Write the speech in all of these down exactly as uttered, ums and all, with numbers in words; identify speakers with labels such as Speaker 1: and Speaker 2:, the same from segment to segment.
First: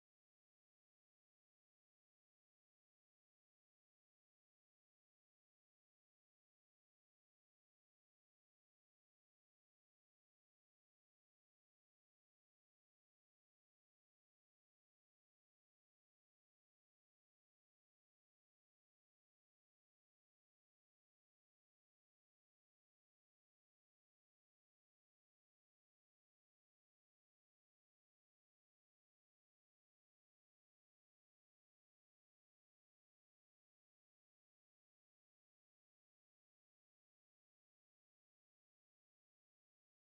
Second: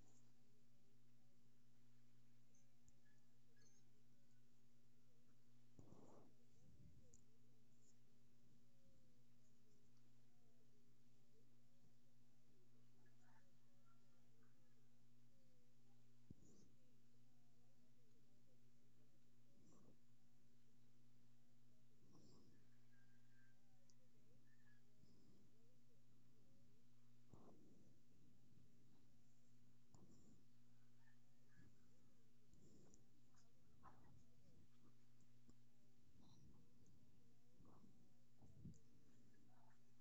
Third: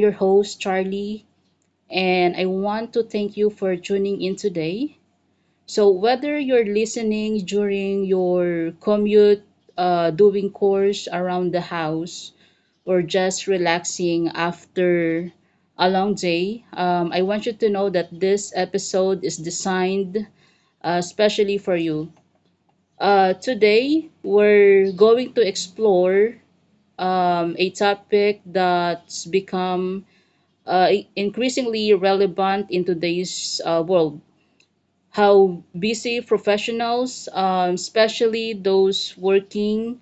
Speaker 1: your host, Charlie, and I want to thank you for tuning in today. So, whether you're listening during your commute, uh, doing chores around the house, or just relaxing after a long day, um, I want you to know that this episode is designed uh, especially for you. Uh, today, we're going to explore um, a topic that's become uh, increasingly relevant in today's uh, world. How busy professionals, um, especially those working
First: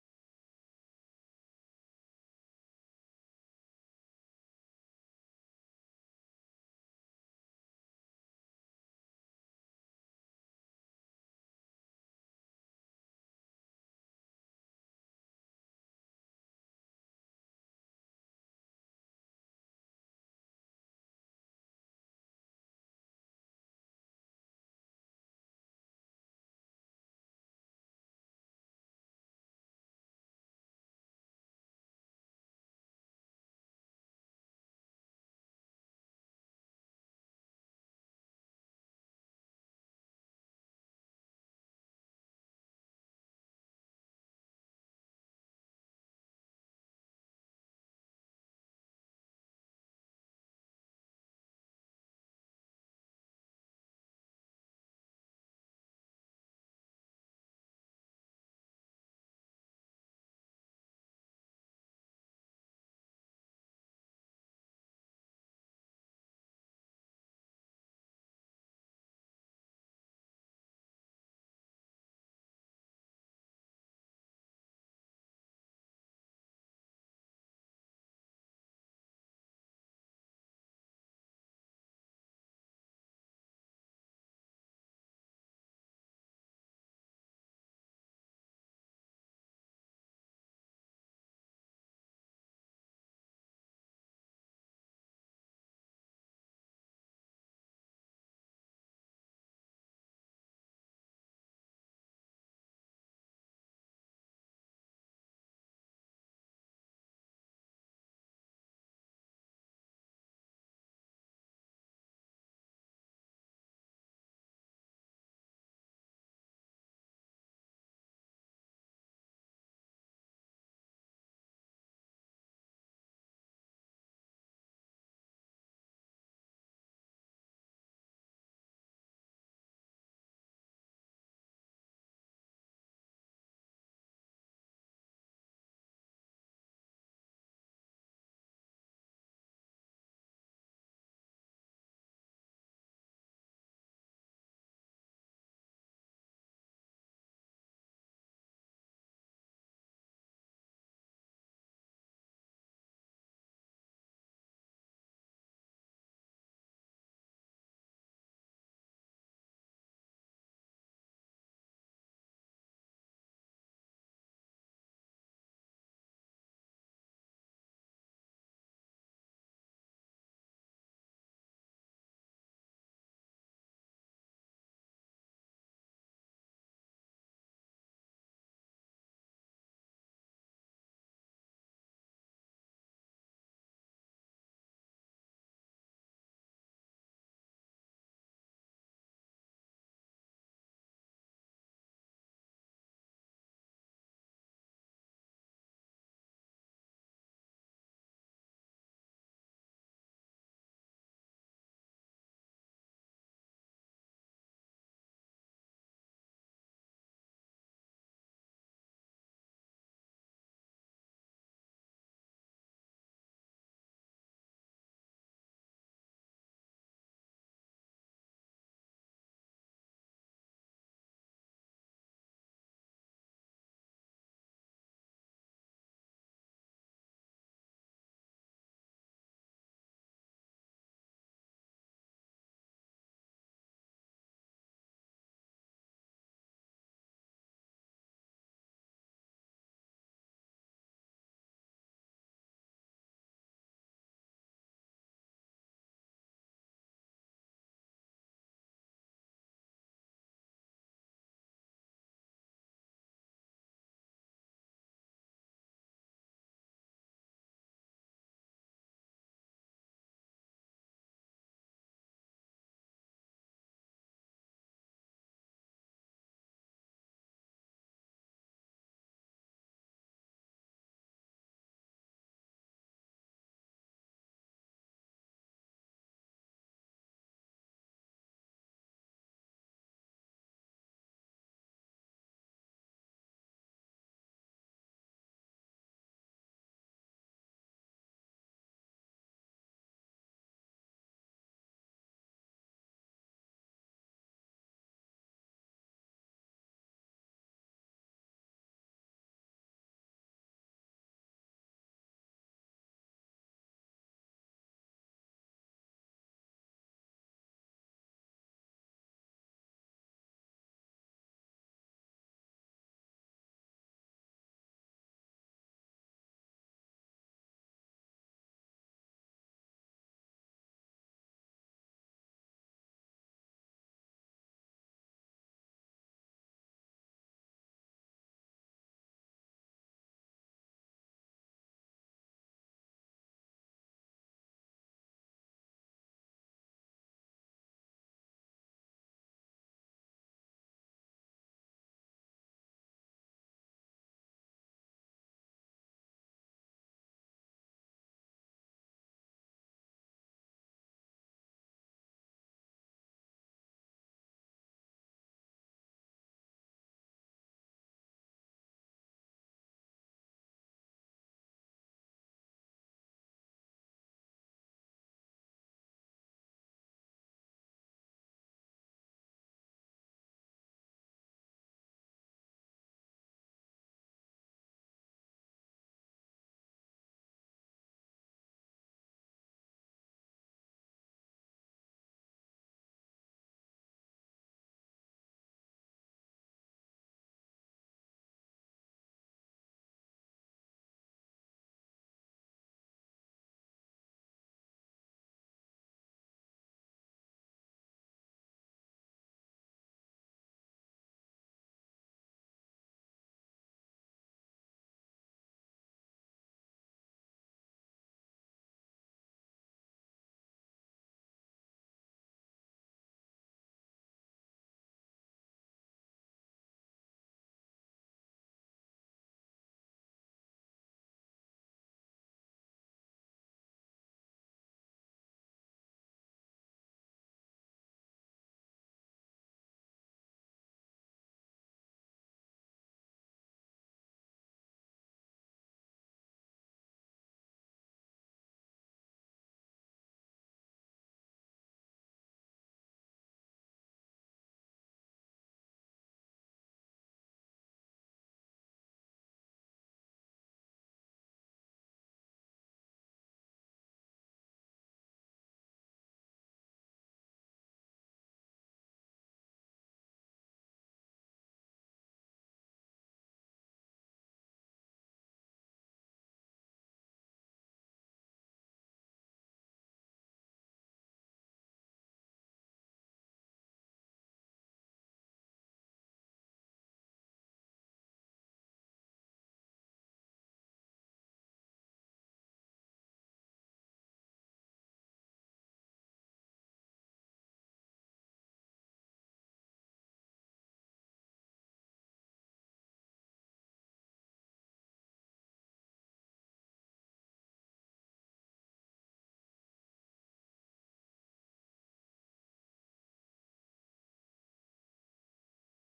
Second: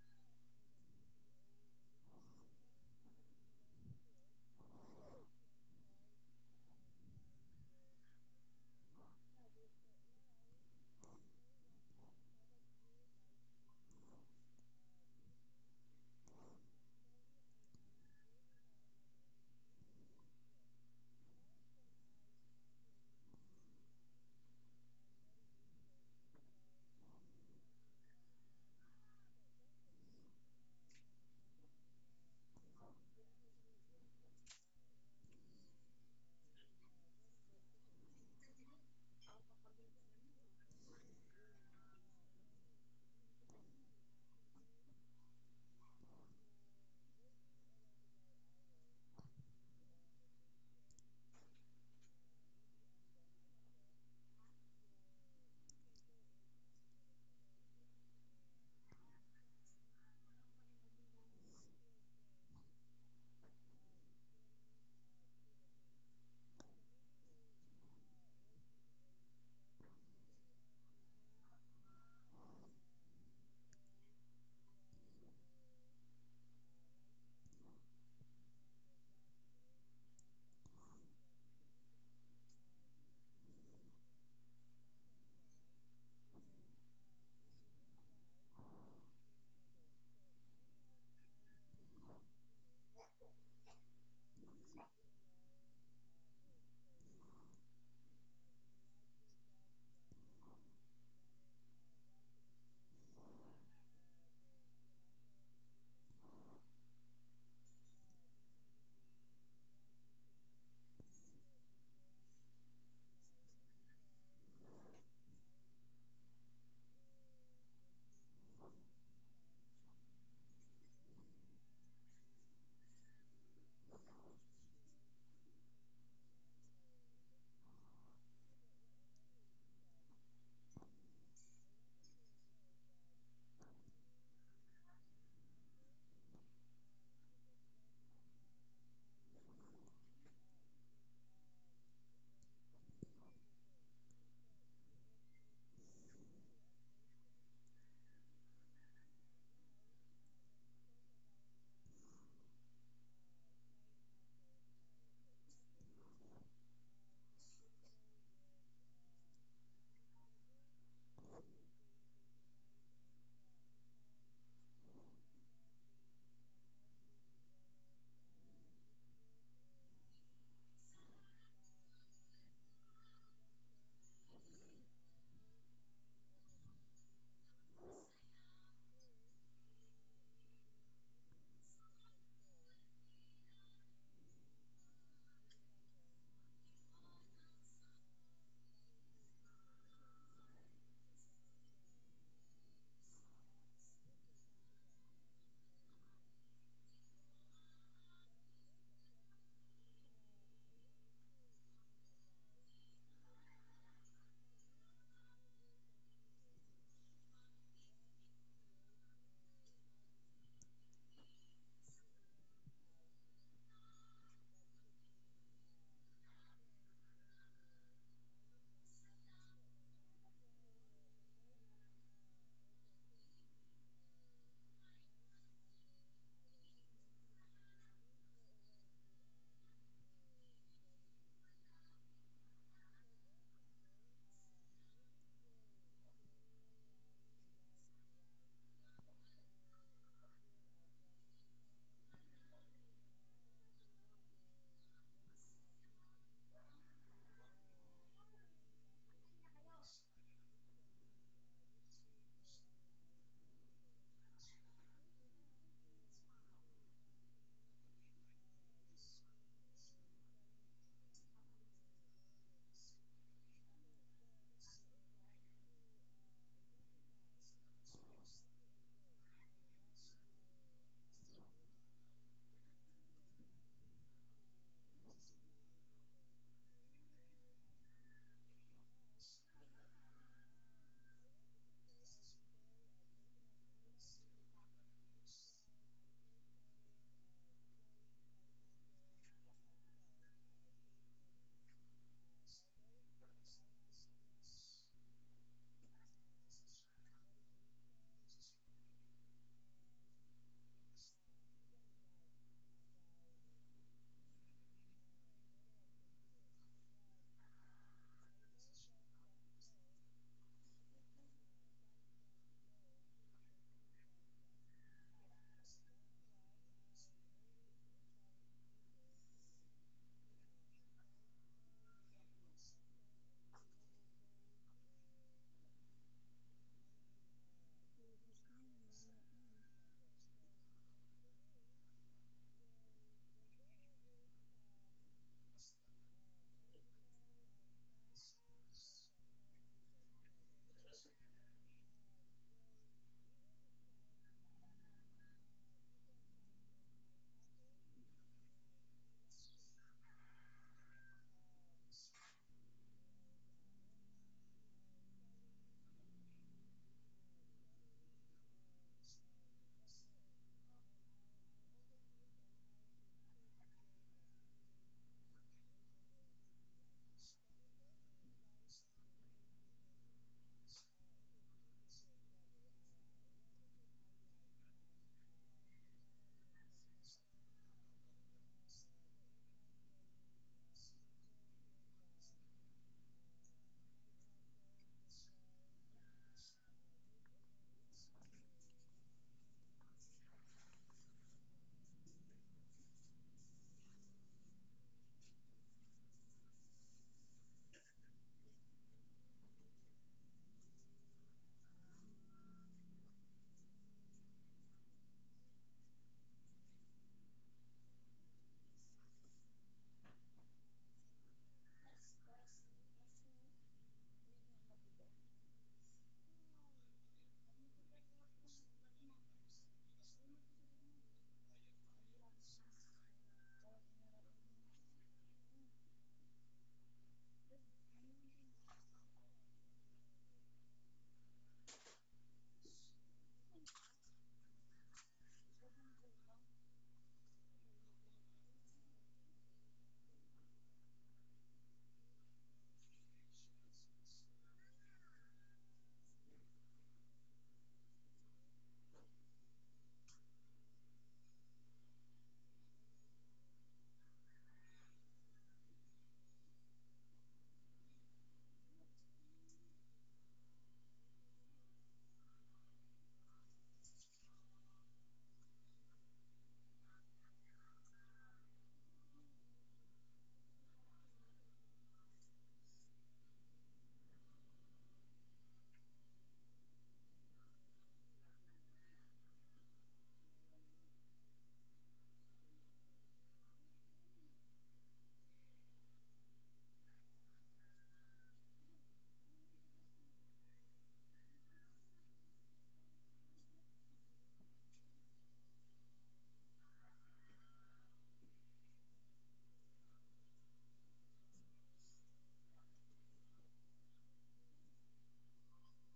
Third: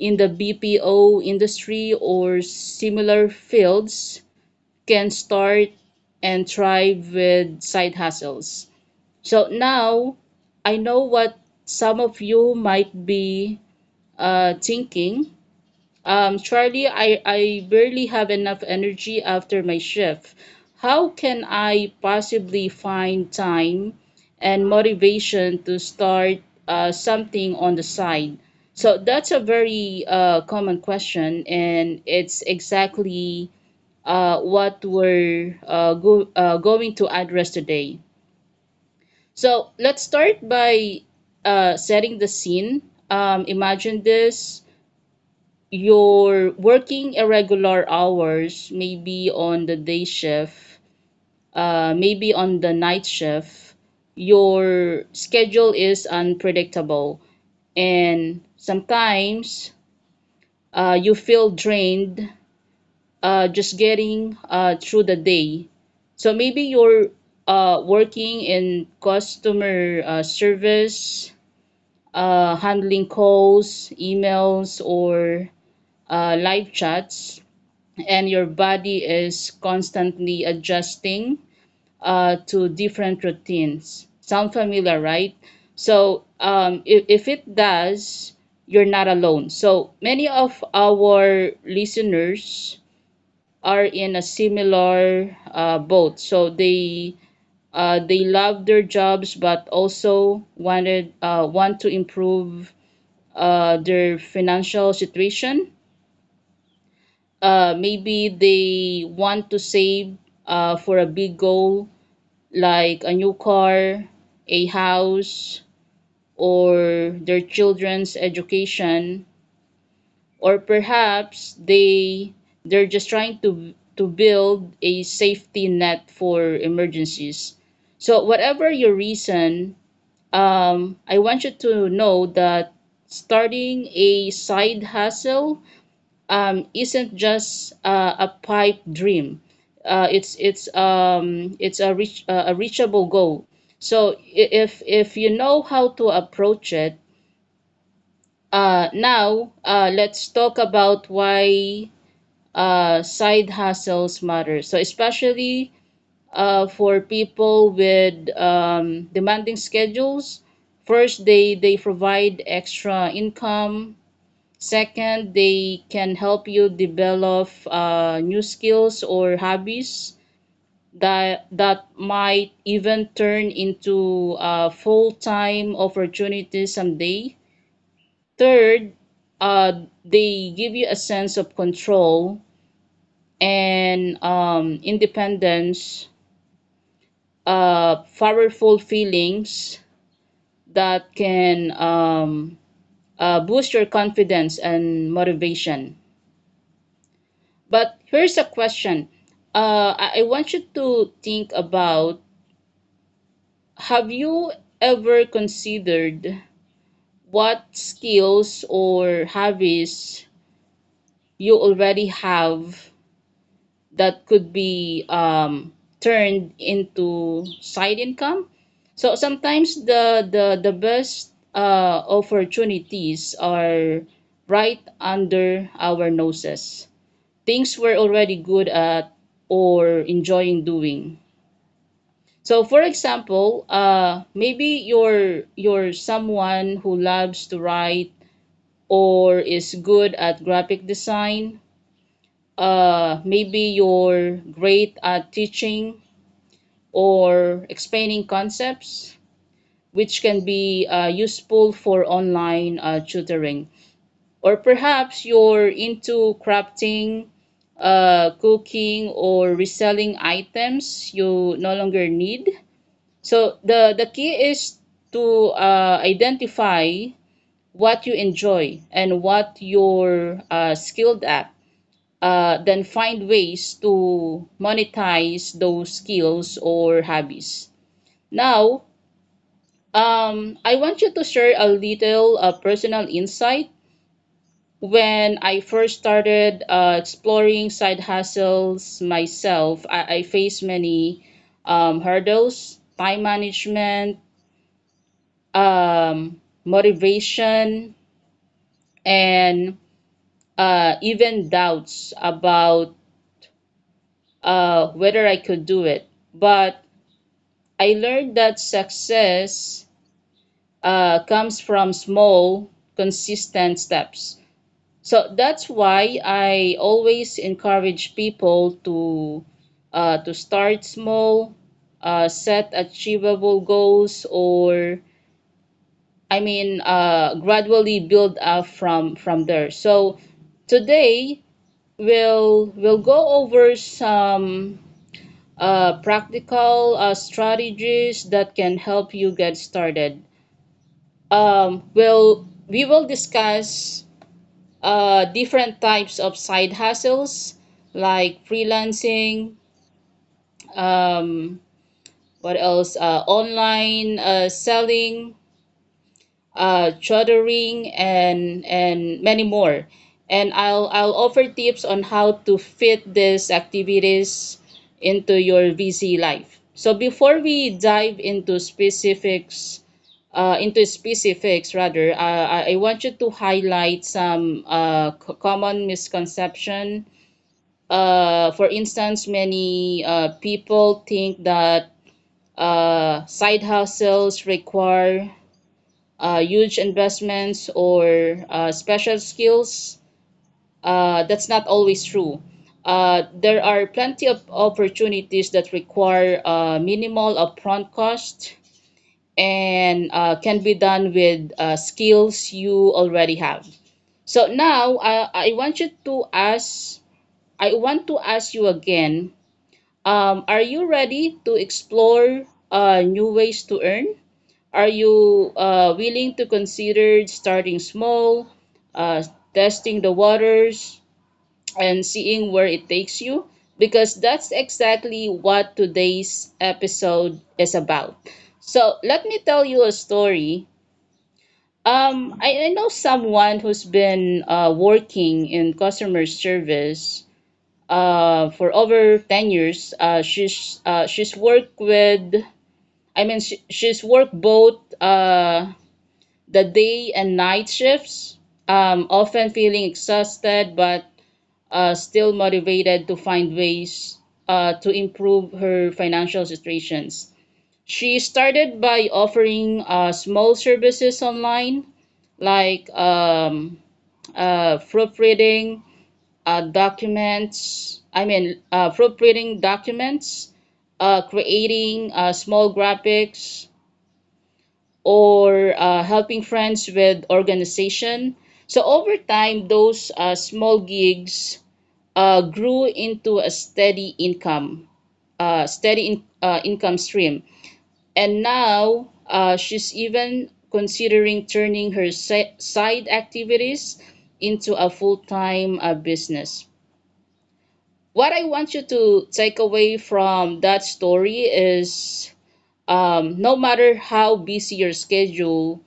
Speaker 1: in the B P O industry or similar fields, can start and thrive with side hustles. So now, I know what some of you might be uh, thinking. Um, Charlie, I, I barely have enough energy after my shift. How can I possibly find time and motivation to start uh, something on the side? So that's a very uh, common question, and it's exactly uh, what we're uh, go- uh, going to address today. So let's start by uh, setting the scene. Um, imagine this: you're working irregular hours, maybe on the day shift, uh, maybe on the night shift. Your schedule is unpredictable. And sometimes uh, you feel drained uh, just getting uh, through the day. So maybe you're uh, working in customer uh, service, uh, handling calls, emails, or uh, live chats, and your body is constantly adjusting uh, to different routines. Sound familiar, right? So um, if, if it does, you're not alone. So many of our listeners are in a similar uh, boat. So they uh, they love their jobs but also wanted uh, want to improve uh, their financial situation. Uh, maybe they want to save uh, for a big goal, like a new car, a house, or their children's education, or perhaps they they're just trying to to build a safety net for emergencies. So whatever your reason, um, I want you to know that starting a side hustle um, isn't just uh, a pipe dream. Uh, it's it's um, it's a reach uh, a reachable goal. So i- if if you know how to approach it. Uh, now, uh, let's talk about why uh, side hustles matter. So, especially uh, for people with um, demanding schedules: first, they they provide extra income. Second, they can help you develop uh, new skills or hobbies that that might even turn into uh, full-time opportunities someday. Third, uh, they give you a sense of control and um, independence, uh, powerful feelings that can um, uh, boost your confidence and motivation. But here's a question. Uh, I I want you to think about: have you ever considered what skills or hobbies you already have that could be um, turned into side income? So sometimes the the, the best uh, opportunities are right under our noses. Things we're already good at or enjoying doing. So for example, uh, maybe you're you're someone who loves to write or is good at graphic design. Uh, maybe you're great at teaching or explaining concepts, which can be uh, useful for online uh, tutoring. Or perhaps you're into crafting, uh, cooking, or reselling items you no longer need. So the the key is to uh, identify what you enjoy and what you're uh, skilled at. Uh, then find ways to monetize those skills or hobbies. Now, um, I want you to share a little uh, personal insight. When I first started uh, exploring side hustles myself, I, I faced many um, hurdles: time management, um, motivation, and uh, even doubts about uh, whether I could do it. But I learned that success uh, comes from small, consistent steps. So that's why I always encourage people to uh, to start small, uh, set achievable goals, or I mean, uh, gradually build up from from there. So today, we'll, we'll go over some uh, practical uh, strategies that can help you get started. Um, we'll, we will discuss uh, different types of side hustles like freelancing, um, what else, uh, online uh, selling, uh, chartering, and and many more. And I'll I'll offer tips on how to fit these activities into your V C life. So before we dive into specifics, uh, into specifics rather, uh, I I want you to highlight some uh, c- common misconception. Uh, for instance, many uh, people think that uh, side hustles require uh, huge investments or uh, special skills, uh, that's not always true. Uh, there are plenty of opportunities that require uh, minimal upfront cost and uh, can be done with uh, skills you already have. So now, I, I want you to ask, I want to ask you again, um, are you ready to explore uh, new ways to earn? Are you uh, willing to consider starting small, uh, testing the waters, and seeing where it takes you? Because that's exactly what today's episode is about. So let me tell you a story. Um, I, I know someone who's been uh, working in customer service uh, for over ten years. Uh, she's, uh, she's worked with, I mean, she, She's worked both uh, the day and night shifts, um, often feeling exhausted but uh, still motivated to find ways uh, to improve her financial situations. She started by offering uh, small services online, like um, uh, proofreading uh, documents, I mean, uh, proofreading documents, uh, creating uh, small graphics, or uh, helping friends with organization. So over time, those uh, small gigs uh, grew into a steady income, uh, steady in, uh, income stream. And now uh, she's even considering turning her si- side activities into a full time uh, business. What I want you to take away from that story is um, no matter how busy your schedule,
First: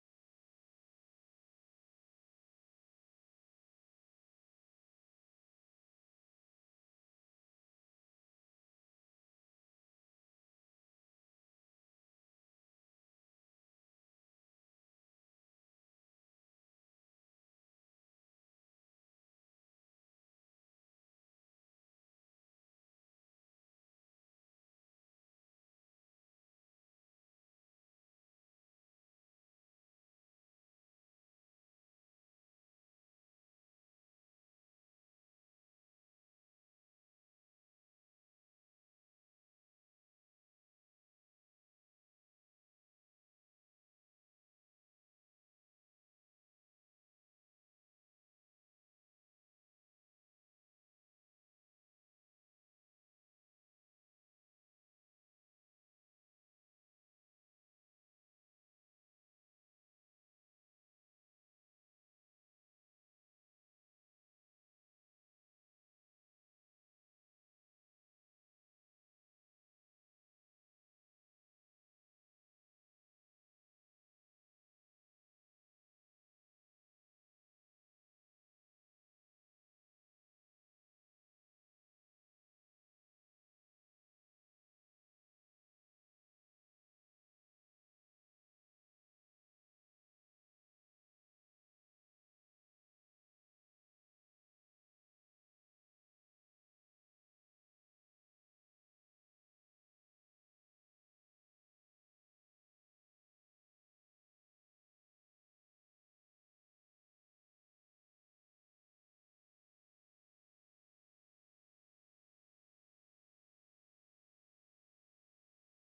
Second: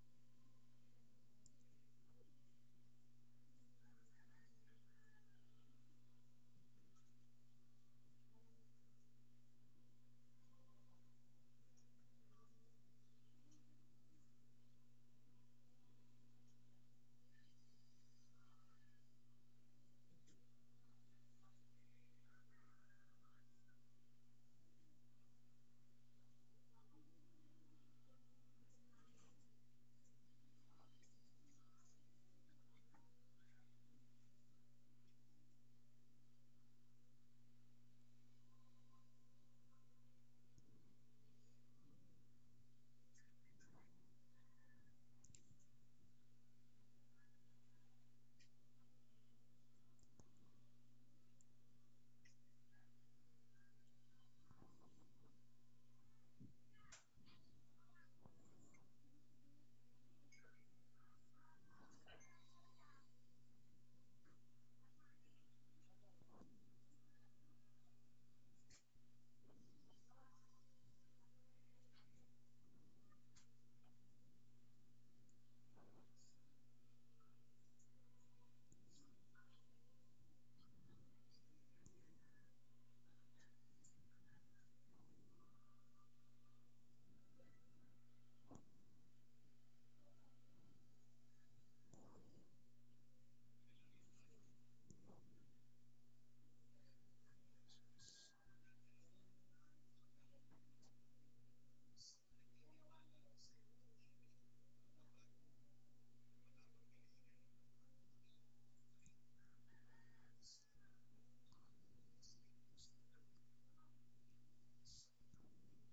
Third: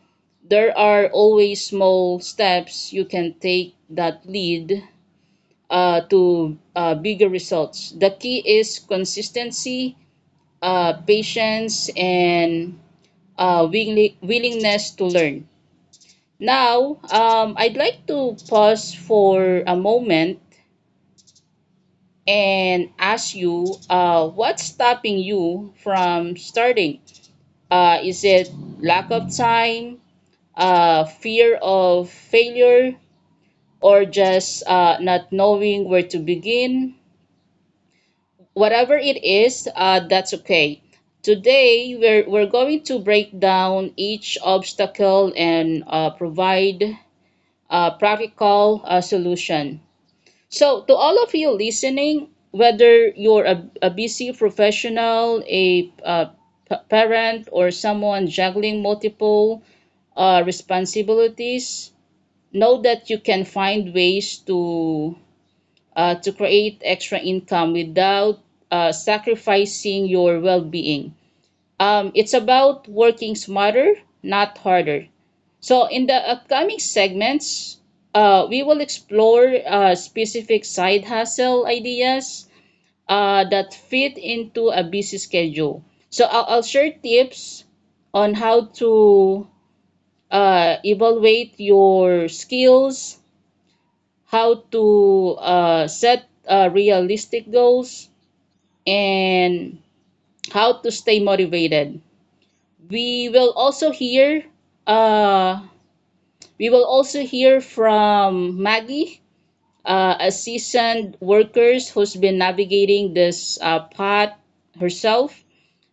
Speaker 1: there are always small steps you can take that lead uh, to uh, bigger results. The key is consistency, uh, patience, and uh, willi- willingness to learn. Now, um, I'd like to pause for a moment and ask you, uh, what's stopping you from starting? Uh, is it lack of time, uh, fear of failure, or just uh, not knowing where to begin? Whatever it is, uh, that's okay. Today, we're, we're going to break down each obstacle and uh, provide a practical uh, solution. So, to all of you listening, whether you're a, a busy professional, a, uh p- parent, or someone juggling multiple uh, responsibilities, know that you can find ways to uh, to create extra income without uh, sacrificing your well-being. Um, it's about working smarter, not harder. So in the upcoming segments, uh, we will explore uh, specific side hustle ideas uh, that fit into a busy schedule. So I'll, I'll share tips on how to uh, evaluate your skills, how to uh, set uh, realistic goals, and how to stay motivated. We will also hear uh, we will also hear from Maggie, uh, a seasoned worker who's been navigating this uh, path herself,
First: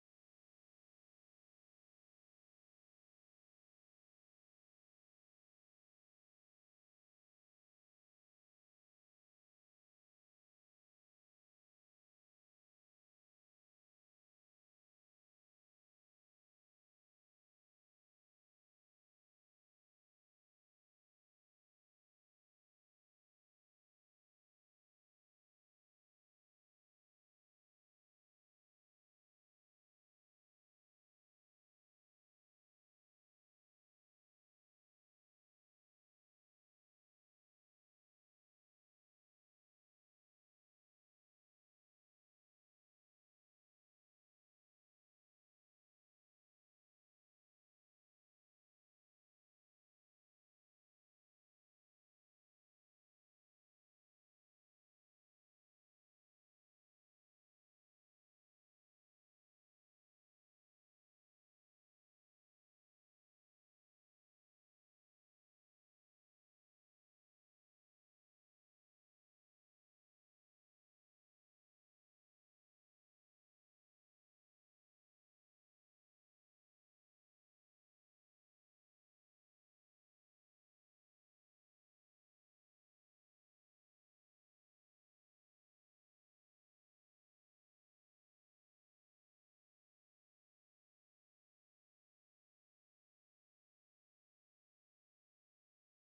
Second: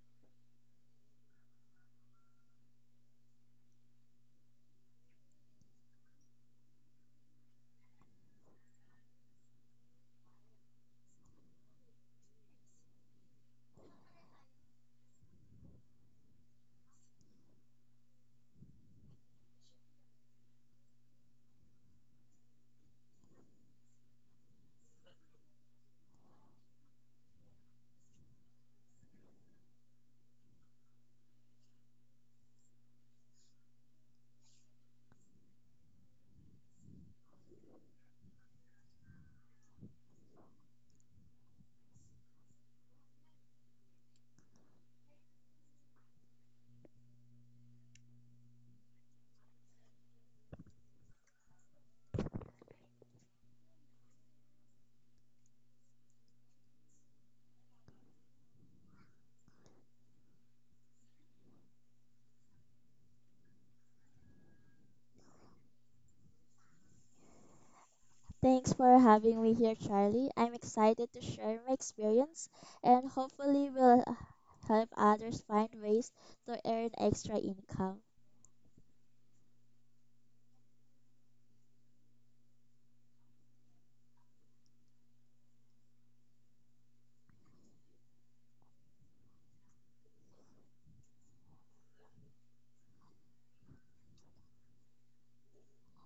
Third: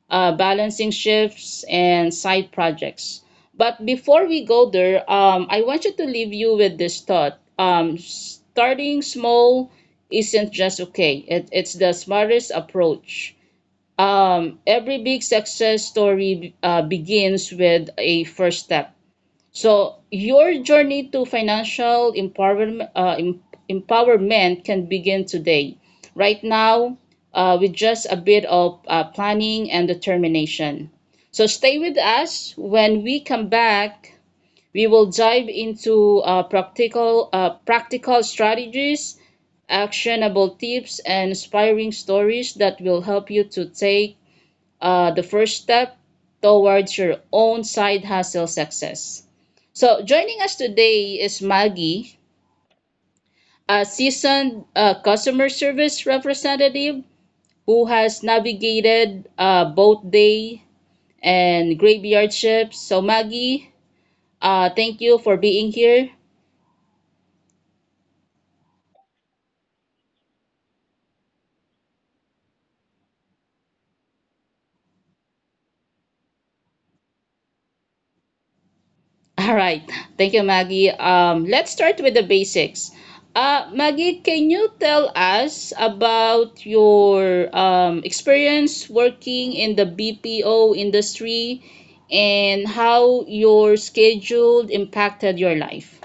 Speaker 1: uh, balancing shifts and side projects. But before we go there, um, I want you to leave you with this thought. Um, starting small isn't just okay, it, it's the smartest approach. Um, every big success story uh, begins with a first step, so your journey to financial empowerment, uh, em- empowerment, can begin today, right now, uh, with just a bit of uh, planning and determination. So stay with us. When we come back, we will dive into uh, practical, uh, practical strategies, actionable tips, and inspiring stories that will help you to take uh, the first step towards your own side hustle success. So, joining us today is Maggie, a seasoned uh, customer service representative who has navigated uh, both day and graveyard shifts. So, Maggie, uh, thank you for being here.
Speaker 2: Thanks for having me here, Charlie. I'm excited to share my experience and hopefully will help others find ways to earn extra income.
Speaker 1: All right. Thank you, Maggie. Um, let's start with the basics. Uh, Maggie, can you tell us about your um, experience working in the B P O industry and how your schedule impacted your life?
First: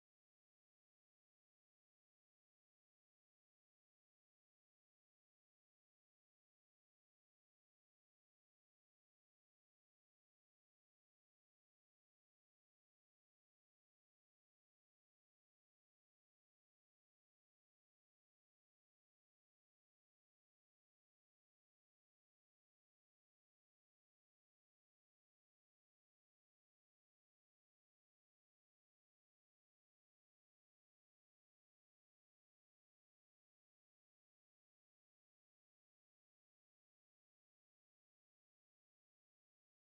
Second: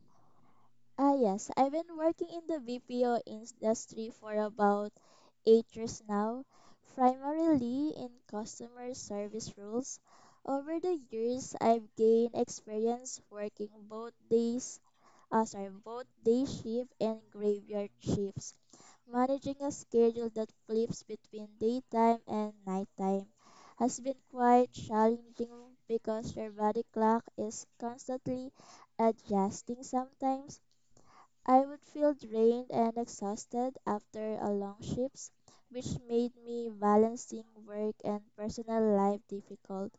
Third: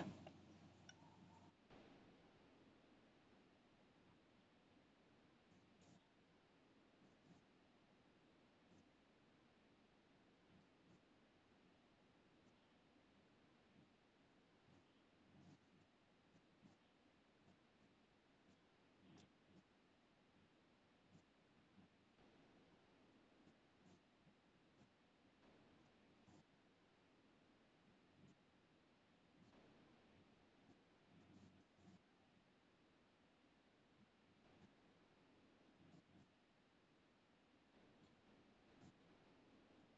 Speaker 2: Ah, yes, I've been working in the B P O industry for about eight years now, primarily in customer service roles. Over the years, I've gained experience working both days uh, sorry, both day shift and graveyard shifts. Managing a schedule that flips between daytime and nighttime has been quite challenging because your body clock is constantly adjusting. Sometimes I would feel drained and exhausted after a long shift, which made me balancing work and personal life difficult.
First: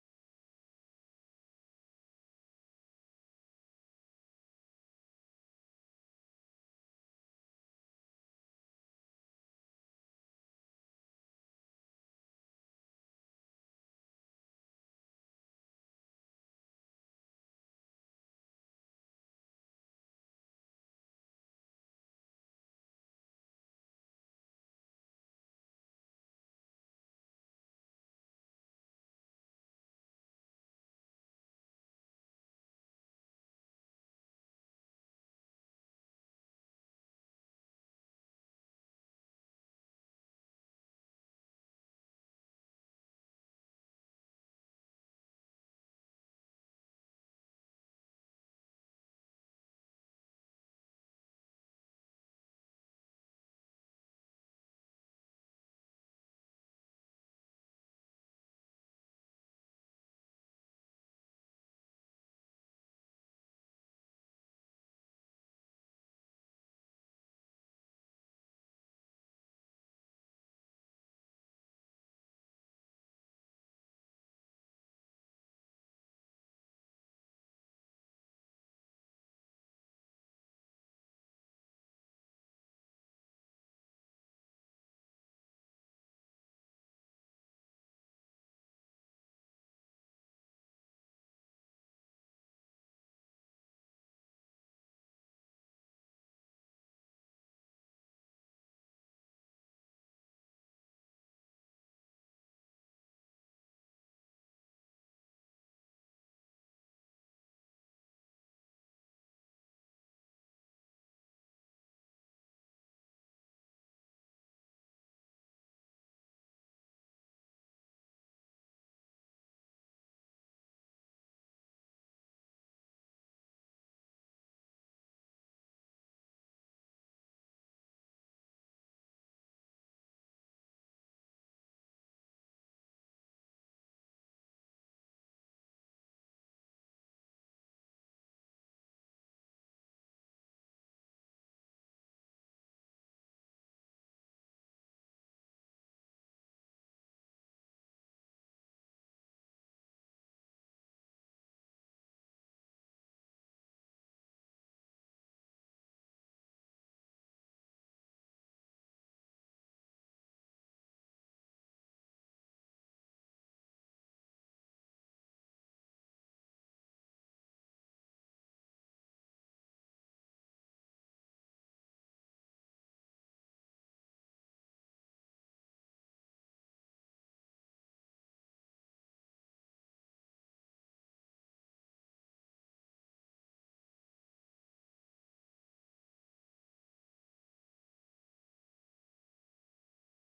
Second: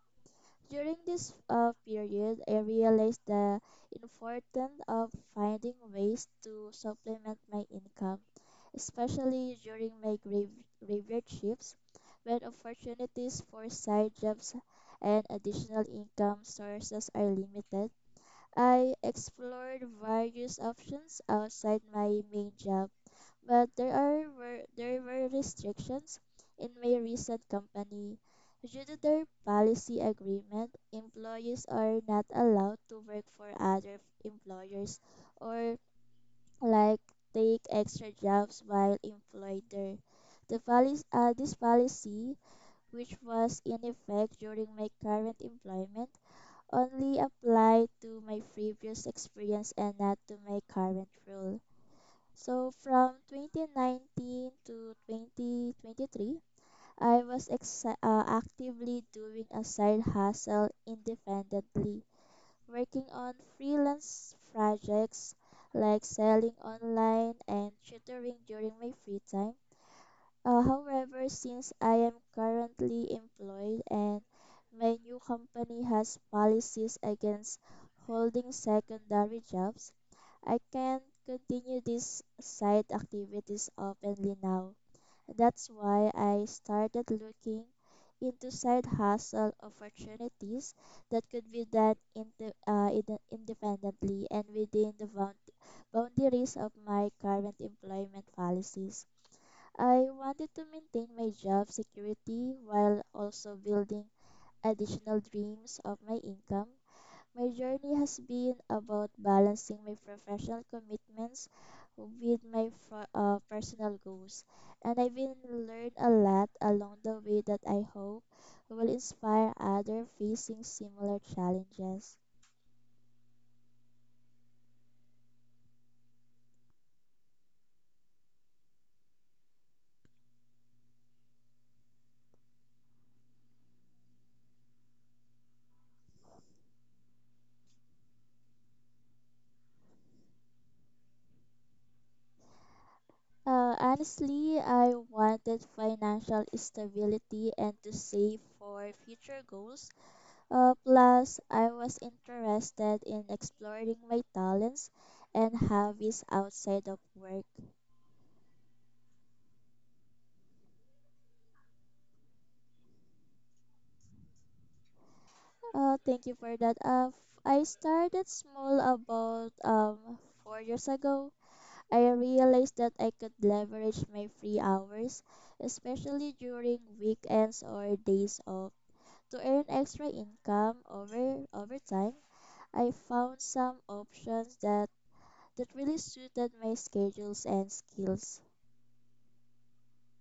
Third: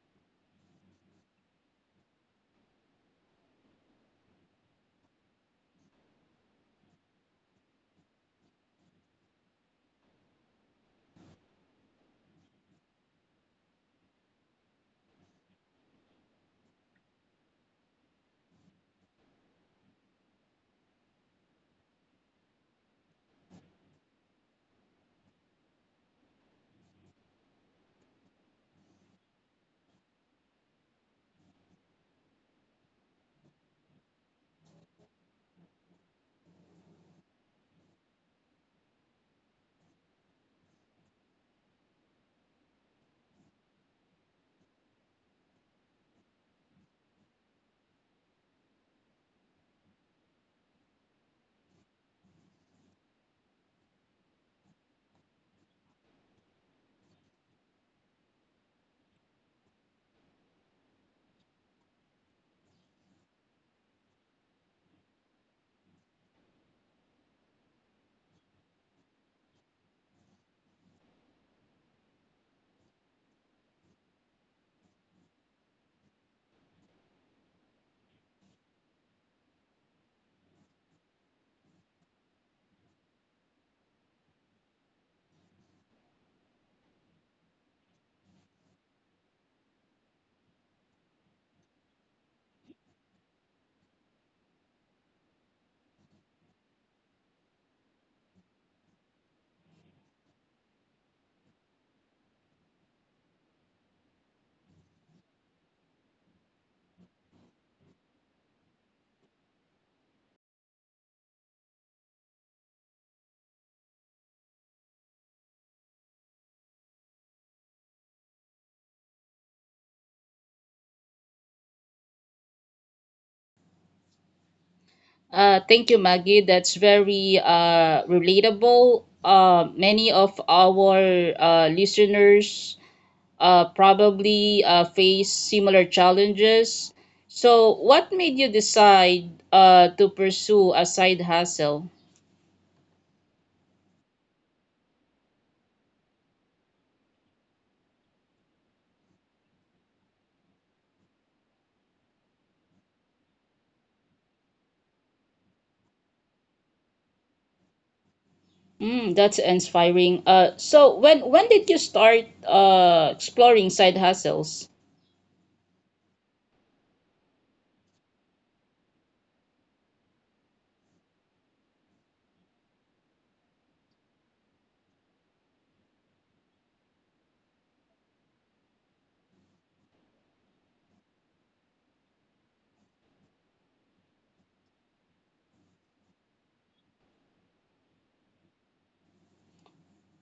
Speaker 2: During this uh, period, I realized the importance of finding ways to supplement my income, especially during my grav- graveyard shifts when opportunities for side jobs and additional income sources are limited. I explored various options outside my main job, but there are were there were restrictions in my recent company. Due to their policy agreement, employees are not allowed to work for other employers or, like, take extra jobs while employed there. The policy, uh, this policy, which was in effect during my current employment, only applied to my previous experience and not to my current role. So from twenty nineteen to twenty twenty-three, I was ex uh, actively doing a side hustle independently, working on freelance projects like selling online and tutoring during my free time. Uh, however, since I am currently employed and my new company has policies against holding secondary jobs, I can't continue these side activities openly now. That's why I started looking into side hustle opportunities that could be done inde- uh, inde- independently and within the bound- boundaries of my current employment policies. I wanted to maintain my job security while also building additional dreams of my income. My journey has been about balancing my professional commitments with my fr- uh, personal goals, and I've been learned a lot along the way that I hope will inspire others facing similar challenges.
Speaker 1: Uh, thank you, Maggie. That's very uh, relatable. Uh, many of our uh, listeners uh, probably uh, face similar challenges. So, what made you decide uh, to pursue a side hustle?
Speaker 2: Uh, honestly, I wanted financial stability and to save for future goals. Uh, plus, I was interested in exploring my talents and hobbies outside of work.
Speaker 1: Mm, that's inspiring. Uh, so when when did you start uh exploring side hustles?
Speaker 2: Uh, thank you for that. Uh, f- I started small about um four years ago. I realized that I could leverage my free hours, especially during weekends or days off, to earn extra income over over time. I found some options that that really suited my schedules and skills.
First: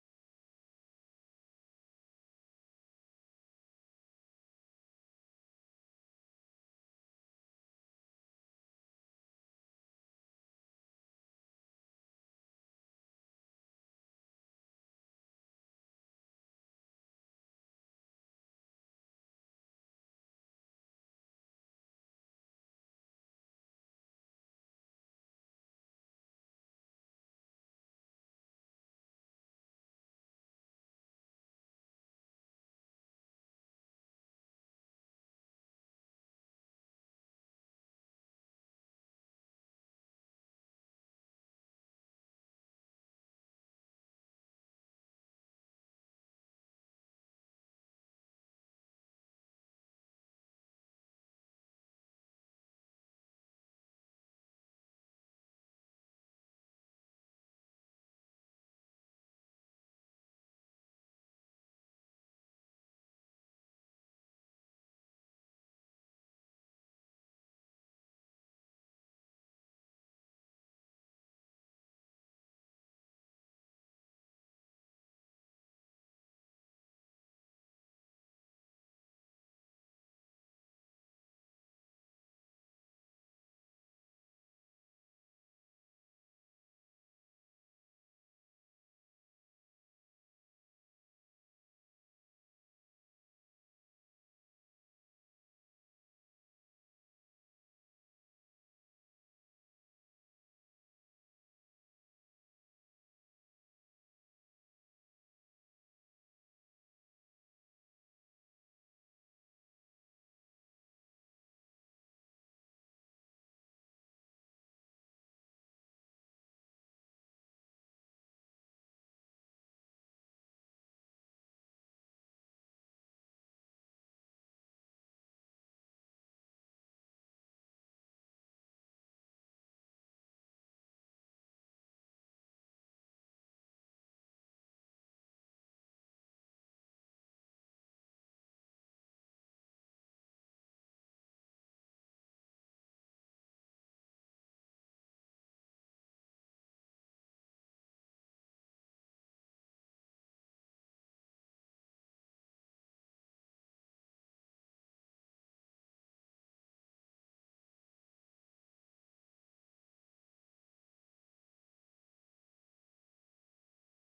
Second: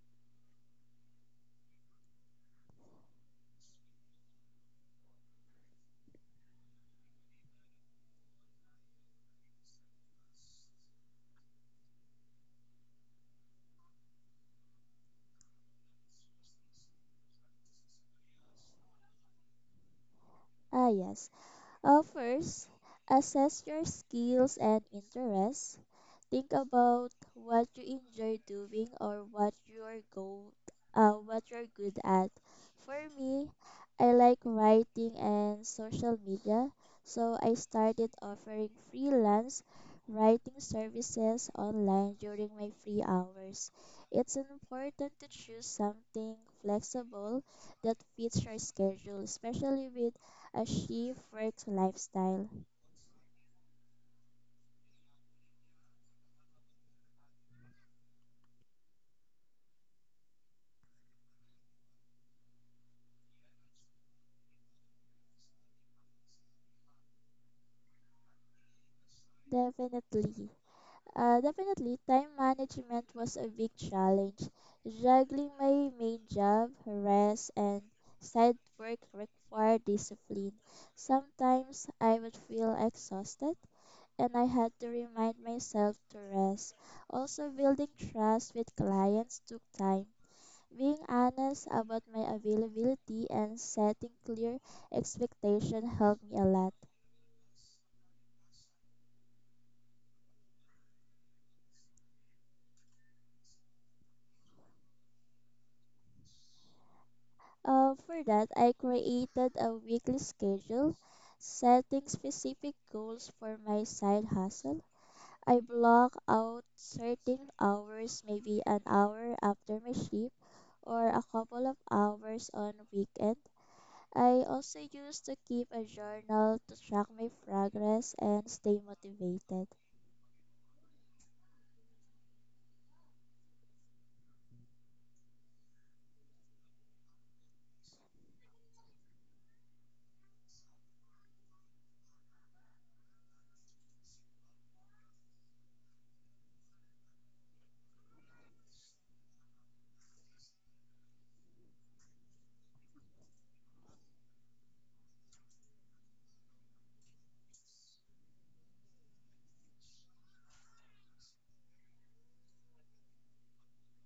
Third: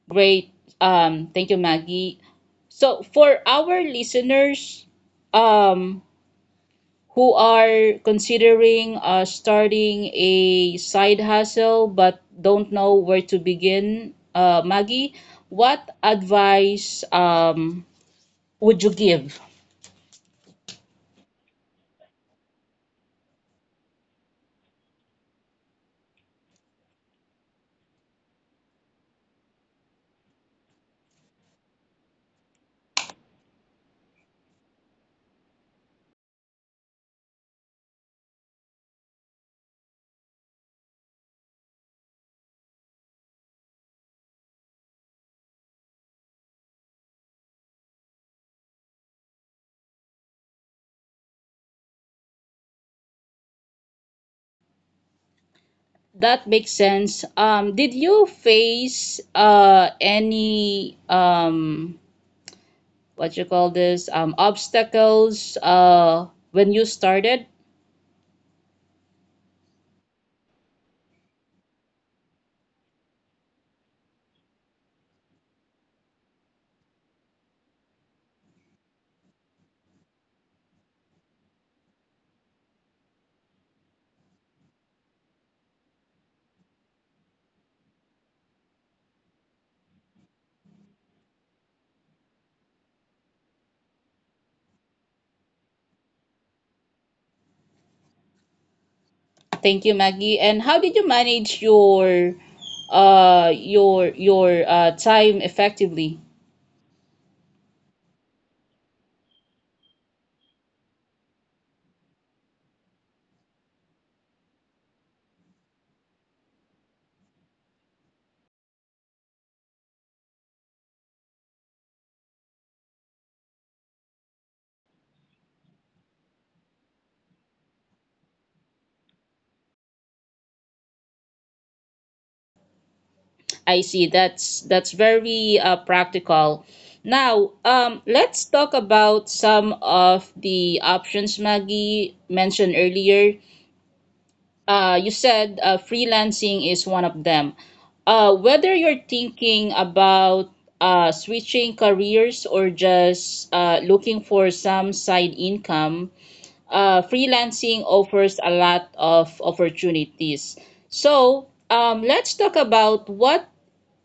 Speaker 1: Great. Um, thank you, Maggie. So for our listeners, um, who are considering uh, starting a side hustle but don't know where to begin, uh, Maggie, what advice um, would you give?
Speaker 2: Ah, yes. Uh, first, assess your skills and interests. Think about what you enjoy doing or what you're go uh, what you're good at. For me, I like writing and social media, so I started offering freelance writing services online during my free hours. It's important to choose something flexible that fits your schedule, especially with a shift work lifestyle.
Speaker 1: That makes sense. Um, did you face uh, any um, what you call this um, obstacles uh, when you started?
Speaker 2: Definitely. Uh, definitely, time management was a big challenge. Juggling my main job, rest, and side work required discipline. Sometimes I would feel exhausted, and I had to remind myself to rest. Also, building trust with clients took time. Being honest about my availability and setting clear expectation helped me a lot.
Speaker 1: Thank you, Maggie. And how did you manage your uh, your your uh, time effectively?
Speaker 2: Uh, for that, I created a weekly schedule, setting specific goals for my side hustle. I block out certain hours, maybe an hour after my shift or a couple of hours on weekend. I also used to keep a journal to track my progress and stay motivated.
Speaker 1: I see. That's that's very uh, practical. Now, um, let's talk about some of the options Maggie mentioned earlier. Uh, you said uh, freelancing is one of them. Uh, whether you're thinking about uh, switching careers or just uh, looking for some side income, uh, freelancing offers a lot of opportunities. So, um, let's talk about what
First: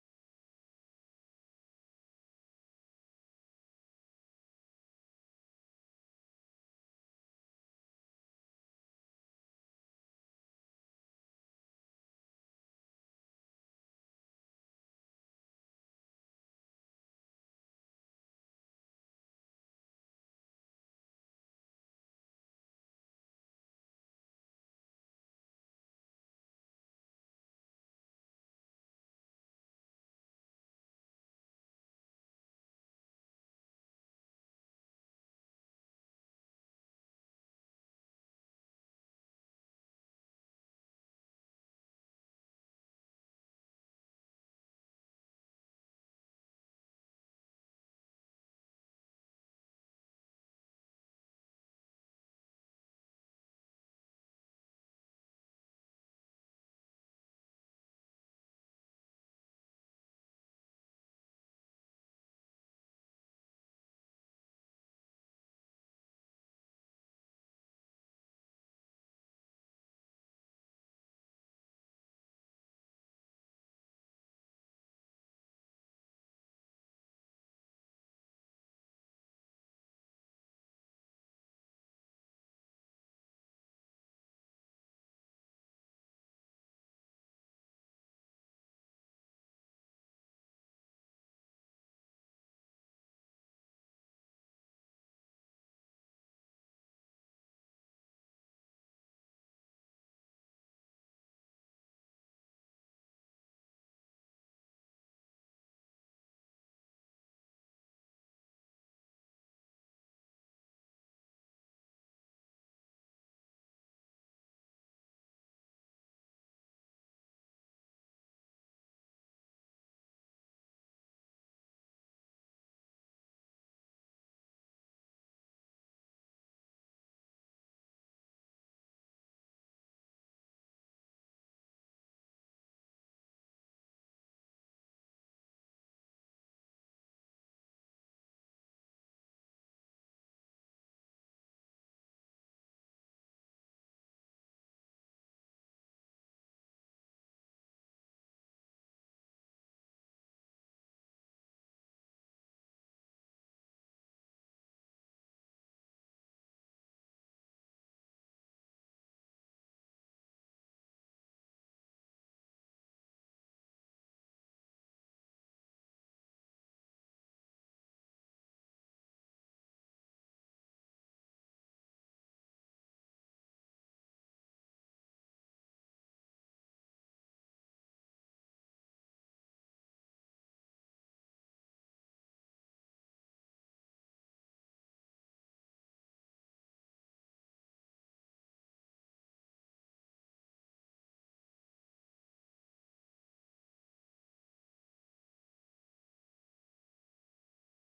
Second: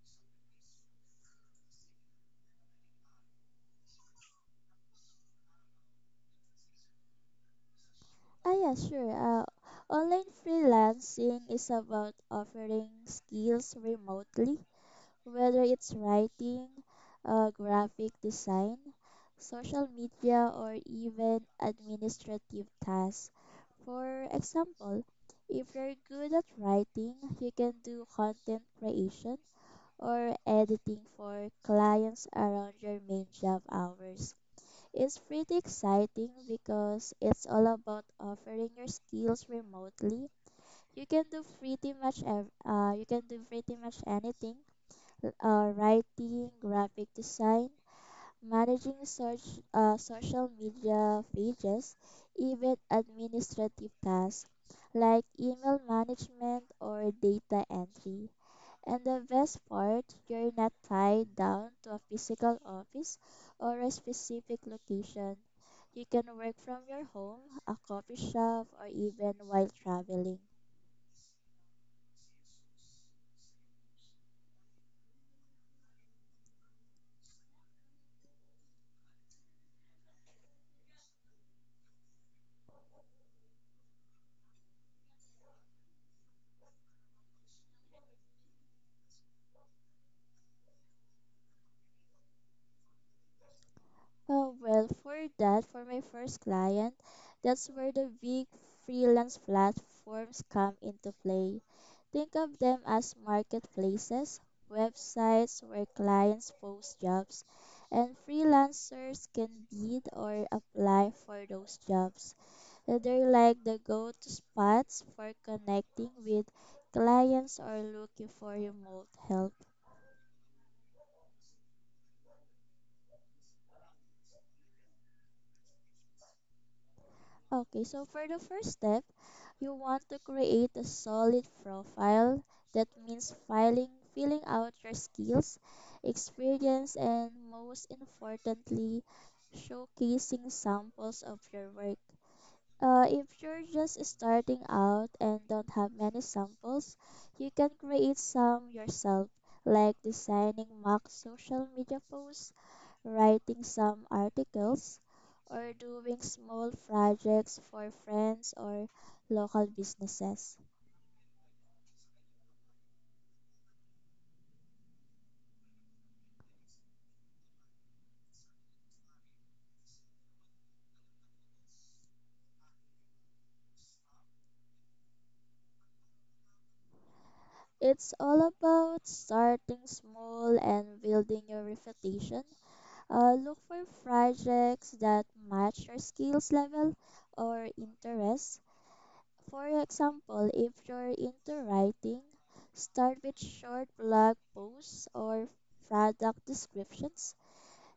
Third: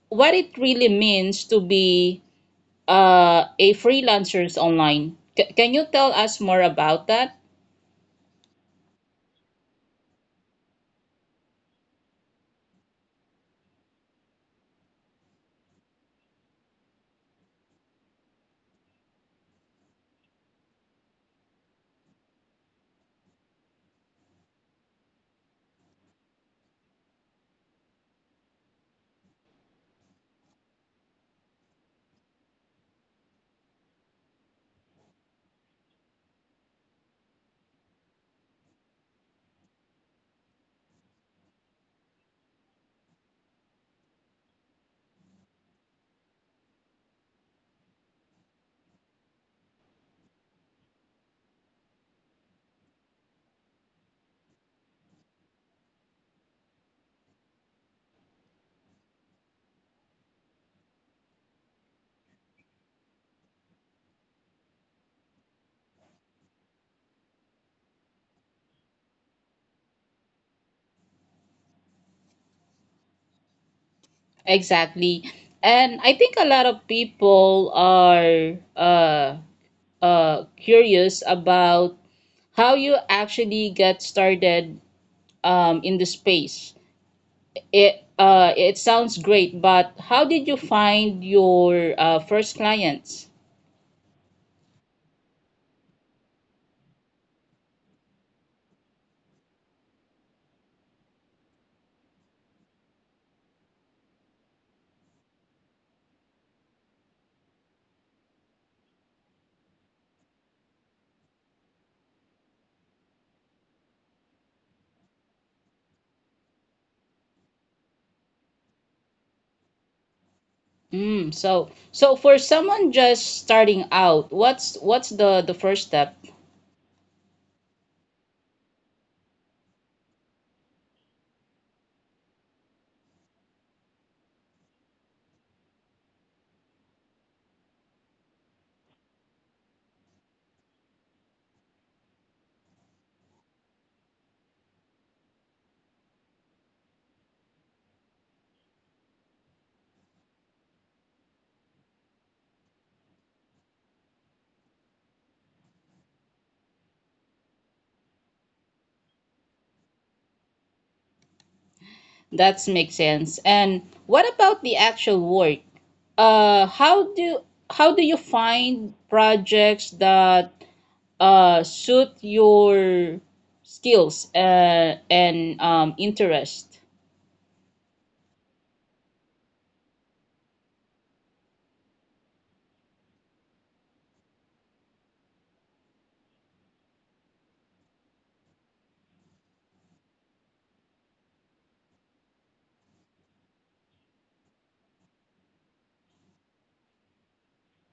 Speaker 1: what it really means to be uh, a freelancers online. C- can you tell us more about that?
Speaker 2: Ah, yeah, sure. Uh, online freelancing is about offering skills remotely, whether it's writing, uh, graphic design, social media, or even administrative tasks. For example, if you're good at writing, you can do content creation or editing for clients around your main job hours. It's pretty exciting because it's all about offering your skills remotely. You can do pretty much ev- uh, you can do pretty much anything: uh, writing, graphic design, managing search, uh, social media pages, even administrative tasks like email management or data entry. And the best part, you're not tied down to a physical office or a specific location. You can work from your home, a coffee shop, or even while traveling.
Speaker 1: Exactly. And I think a lot of people are uh, uh, curious about how you actually get started um, in the space. It, uh, it sounds great, but how did you find your uh, first clients?
Speaker 2: Oh, well, for that, for my first client, that's where the big freelance platforms come into play. Think of them as marketplaces, websites where clients post jobs, and freelancers can bid or apply for those jobs. They're like the go to spots for connecting with clients or looking for remote help.
Speaker 1: Mm, so so for someone just starting out, what's what's the the first step?
Speaker 2: Okay, so for the first step, you want to create a solid profile. That means filing, filling out your skills, experience, and most importantly, showcasing samples of your work. Uh, if you're just starting out and don't have many samples, you can create some yourself, like designing mock social media posts, writing some articles, or doing small projects for friends or local businesses.
Speaker 1: That makes sense. And what about the actual work? Uh, how do how do you find projects that uh suit your skills uh, and um interest?
Speaker 2: It's all about starting small and building your reputation. Uh, look for projects that match your skills level or interests. For example, if you're into writing, start with short blog posts or product descriptions.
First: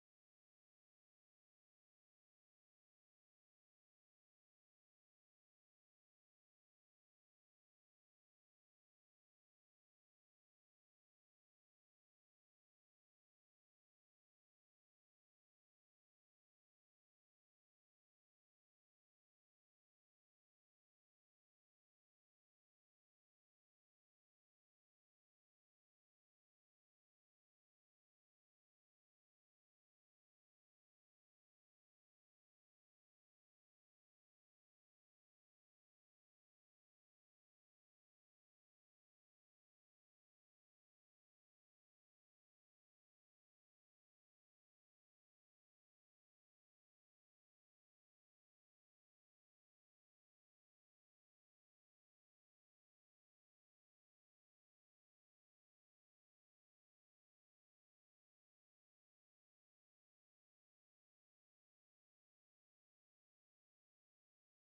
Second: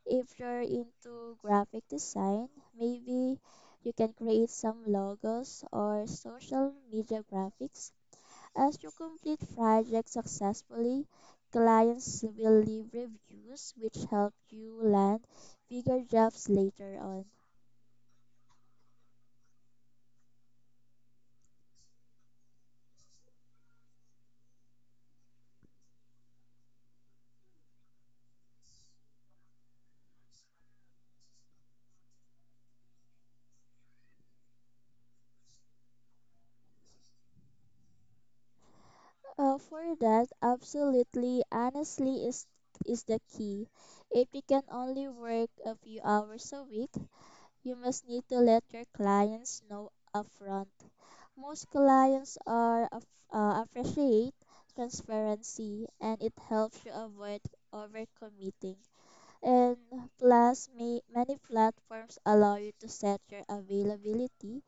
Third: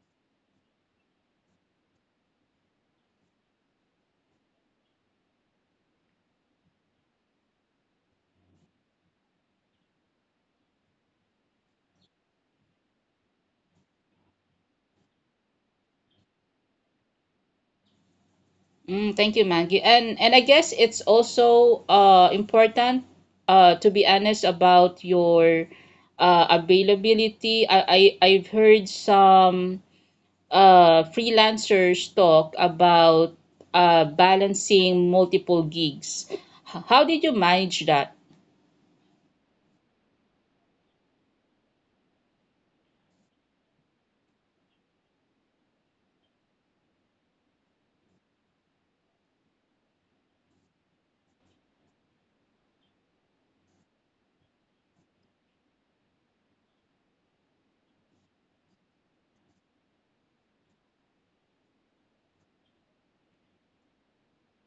Speaker 2: If you're into graphic design, maybe you can create some logos or social media graphics. As you complete projects successfully, clients will leave reviews which help you land bigger jobs later on.
Speaker 1: Mm, thank you, Maggie. And and I guess it's also uh important uh to be honest about your uh availability. I, I I've heard some uh freelancers talk about uh balancing multiple gigs. H- How did you manage that?
Speaker 2: Uh, for that, absolutely honestly is is the key. If you can only work a few hours a week, you must need to let your clients know upfront. Most clients are af- uh, appreciate transparency, and it helps you avoid overcommitting. And plus, may, many platforms allow you to set your availability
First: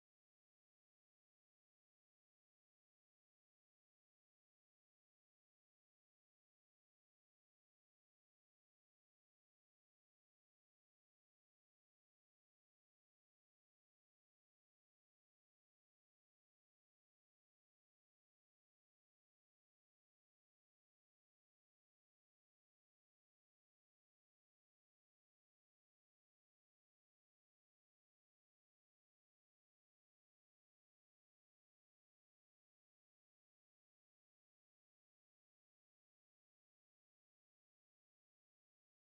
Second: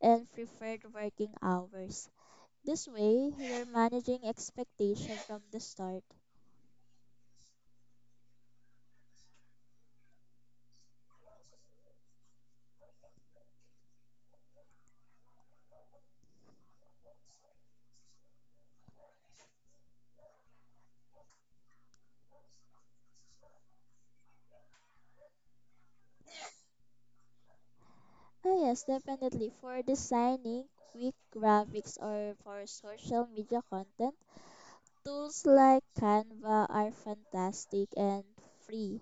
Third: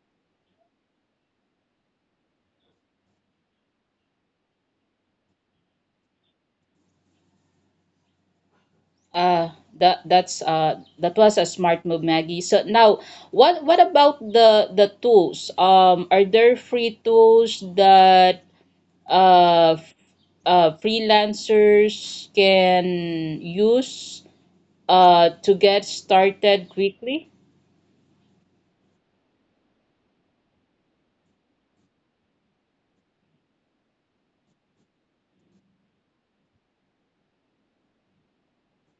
Speaker 2: and preferred working hours. This way, you're managing expectation from the start.
Speaker 1: Uh that that's uh that was a smart move, Maggie. So now what what about the the tools? Um, are there free tools that uh, f- uh, freelancers can use uh, to get started quickly?
Speaker 2: Ah, yes, definitely. For designing quick graphics or for social media content, tools like Canva are fantastic and free.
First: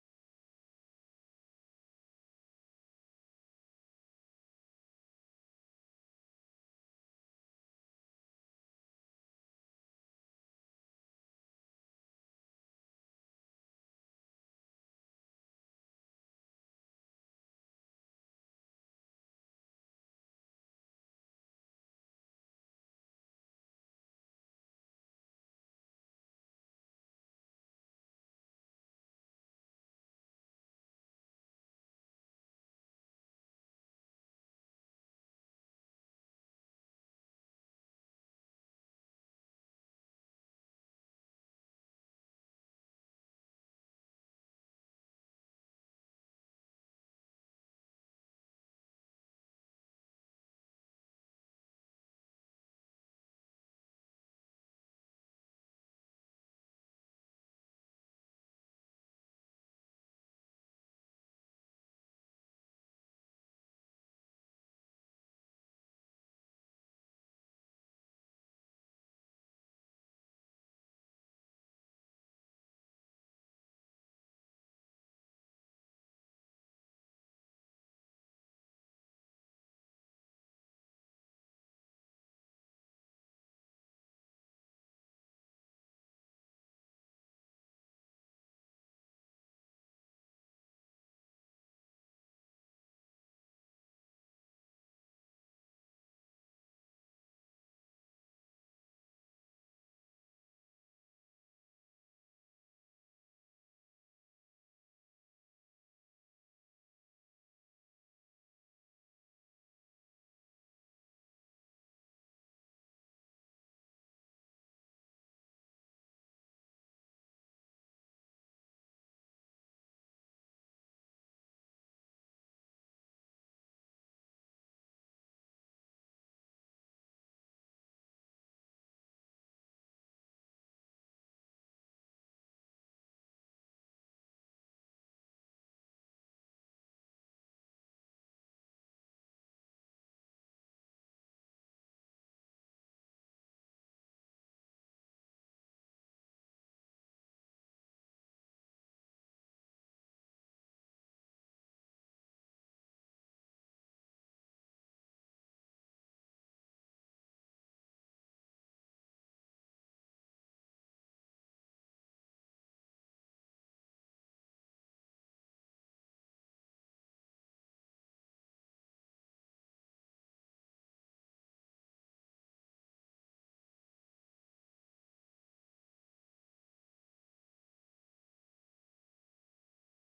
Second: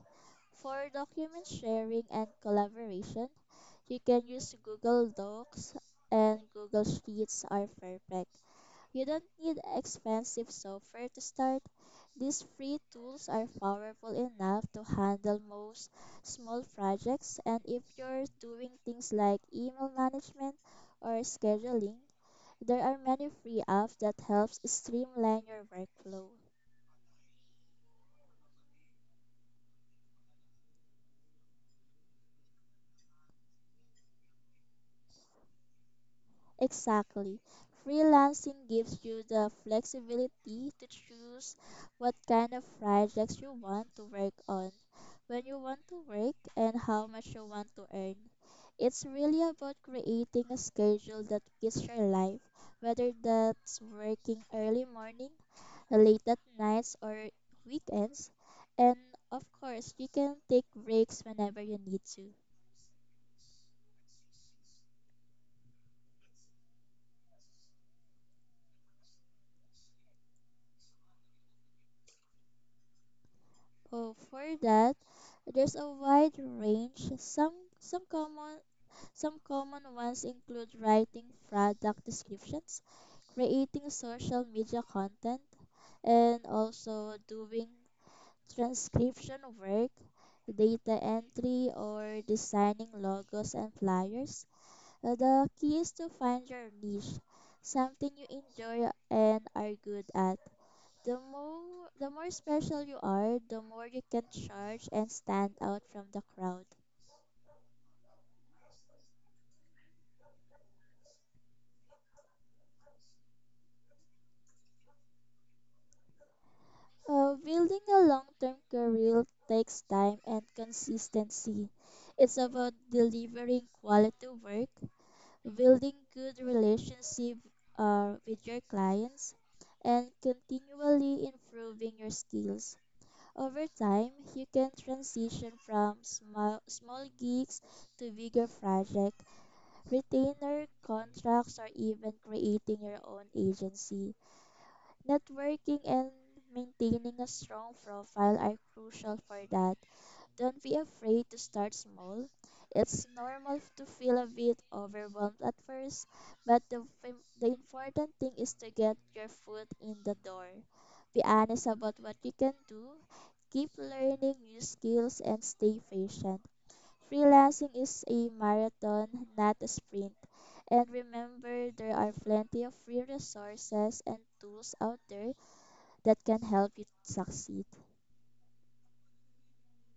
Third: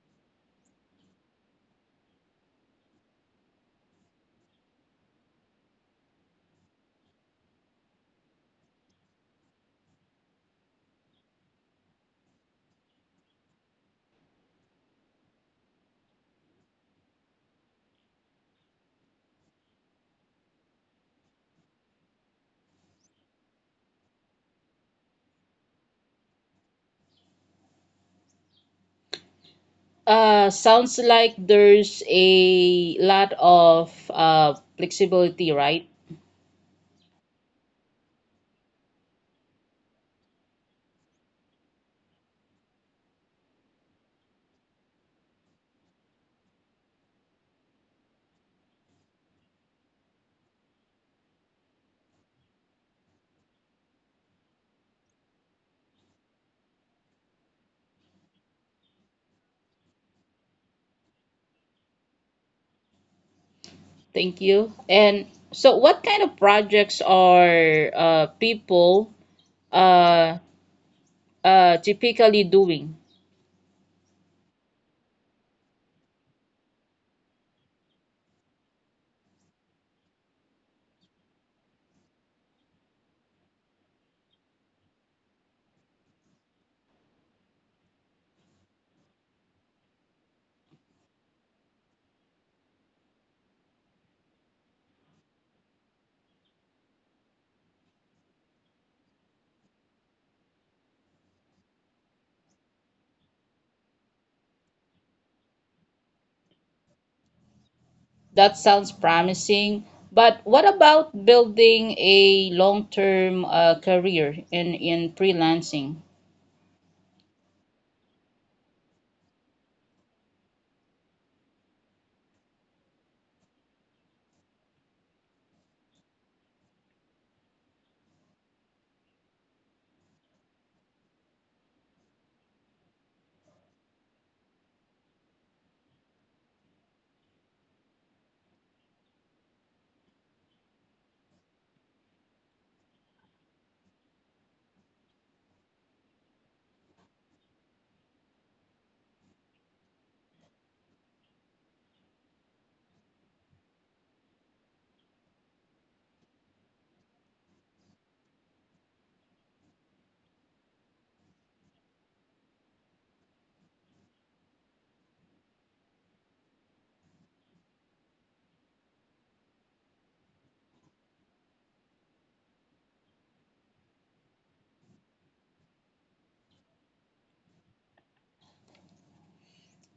Speaker 2: For document sharing and collaboration, you can use Google Docs and Google Sheets are perfect. You don't need expensive software to start. These free tools are powerful enough to handle most small projects, and if you're doing things like email management or scheduling, there are many free apps that helps streamline your workflow.
Speaker 1: Uh, sounds like there's a lot of uh, flexibility, right?
Speaker 2: Exactly. Freelancing gives you the flexibility to choose what kind of projects you want to work on, when you want to work, and how much you want to earn. It's really about creating a schedule that fits your life, whether that's working early morning, late at nights, or weekends. And of course, you can take breaks whenever you need to.
Speaker 1: Thank you. And so, what kind of projects are uh, people uh, uh, typically doing?
Speaker 2: Oh, for that, there's a wide range. Some some common some common ones include writing product descriptions, creating social media content, and also doing transcription work, data entry, or designing logos and flyers. Uh, The key is to find your niche, something you enjoy and are good at. The more the more special you are, the more you can charge and stand out from the crowd.
Speaker 1: That sounds promising. But what about building a long-term uh, career in, in freelancing?
Speaker 2: Uh, building a long-term career takes time and consistency. It's about delivering quality work, building good relationship uh, with your clients, and continually improving your skills. Over time, you can transition from small small gigs to bigger projects, retainer contracts, or even creating your own agency. Networking and maintaining a strong profile are crucial for that. Don't be afraid to start small. It's normal to feel a bit overwhelmed at first, but the, fim- the important thing is to get your foot in the door. Be honest about what you can do, keep learning new skills, and stay patient. Freelancing is a marathon, not a sprint. And remember, there are plenty of free resources and tools out there that can help you succeed.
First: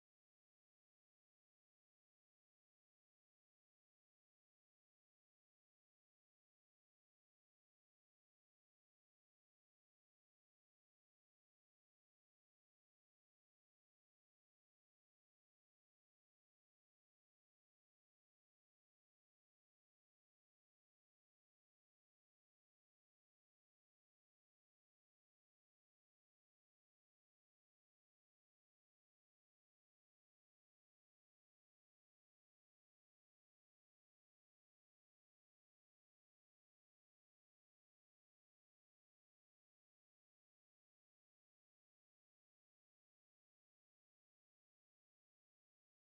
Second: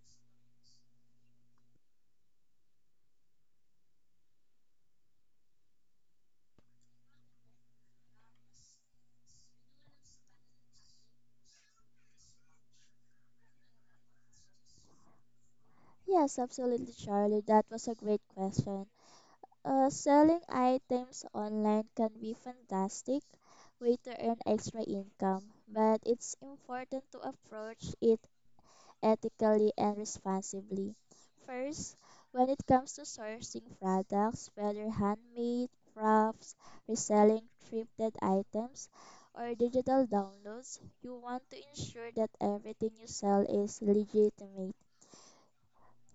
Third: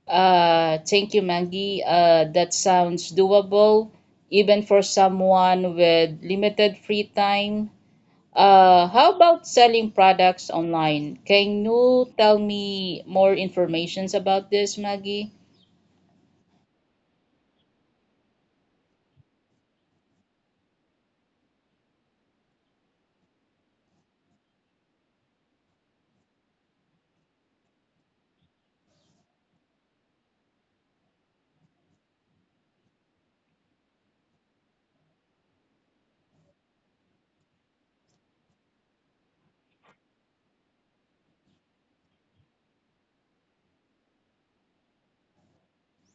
Speaker 1: Uh, thank you, Maggie. Uh, that sounds doable, even for someone with limited free time. Uh, how about selling products online? Can you tell me more information about this, Maggie?
Speaker 2: Yes, absolutely, Charlie. That was a great question. Uh, selling items online can be fantastic way to earn extra income, but it's important to approach it ethically and responsibly. First, when it comes to sourcing products, whether handmade, crafts, reselling thrifted items, or digital downloads, you want to ensure that everything you sell is legitimate.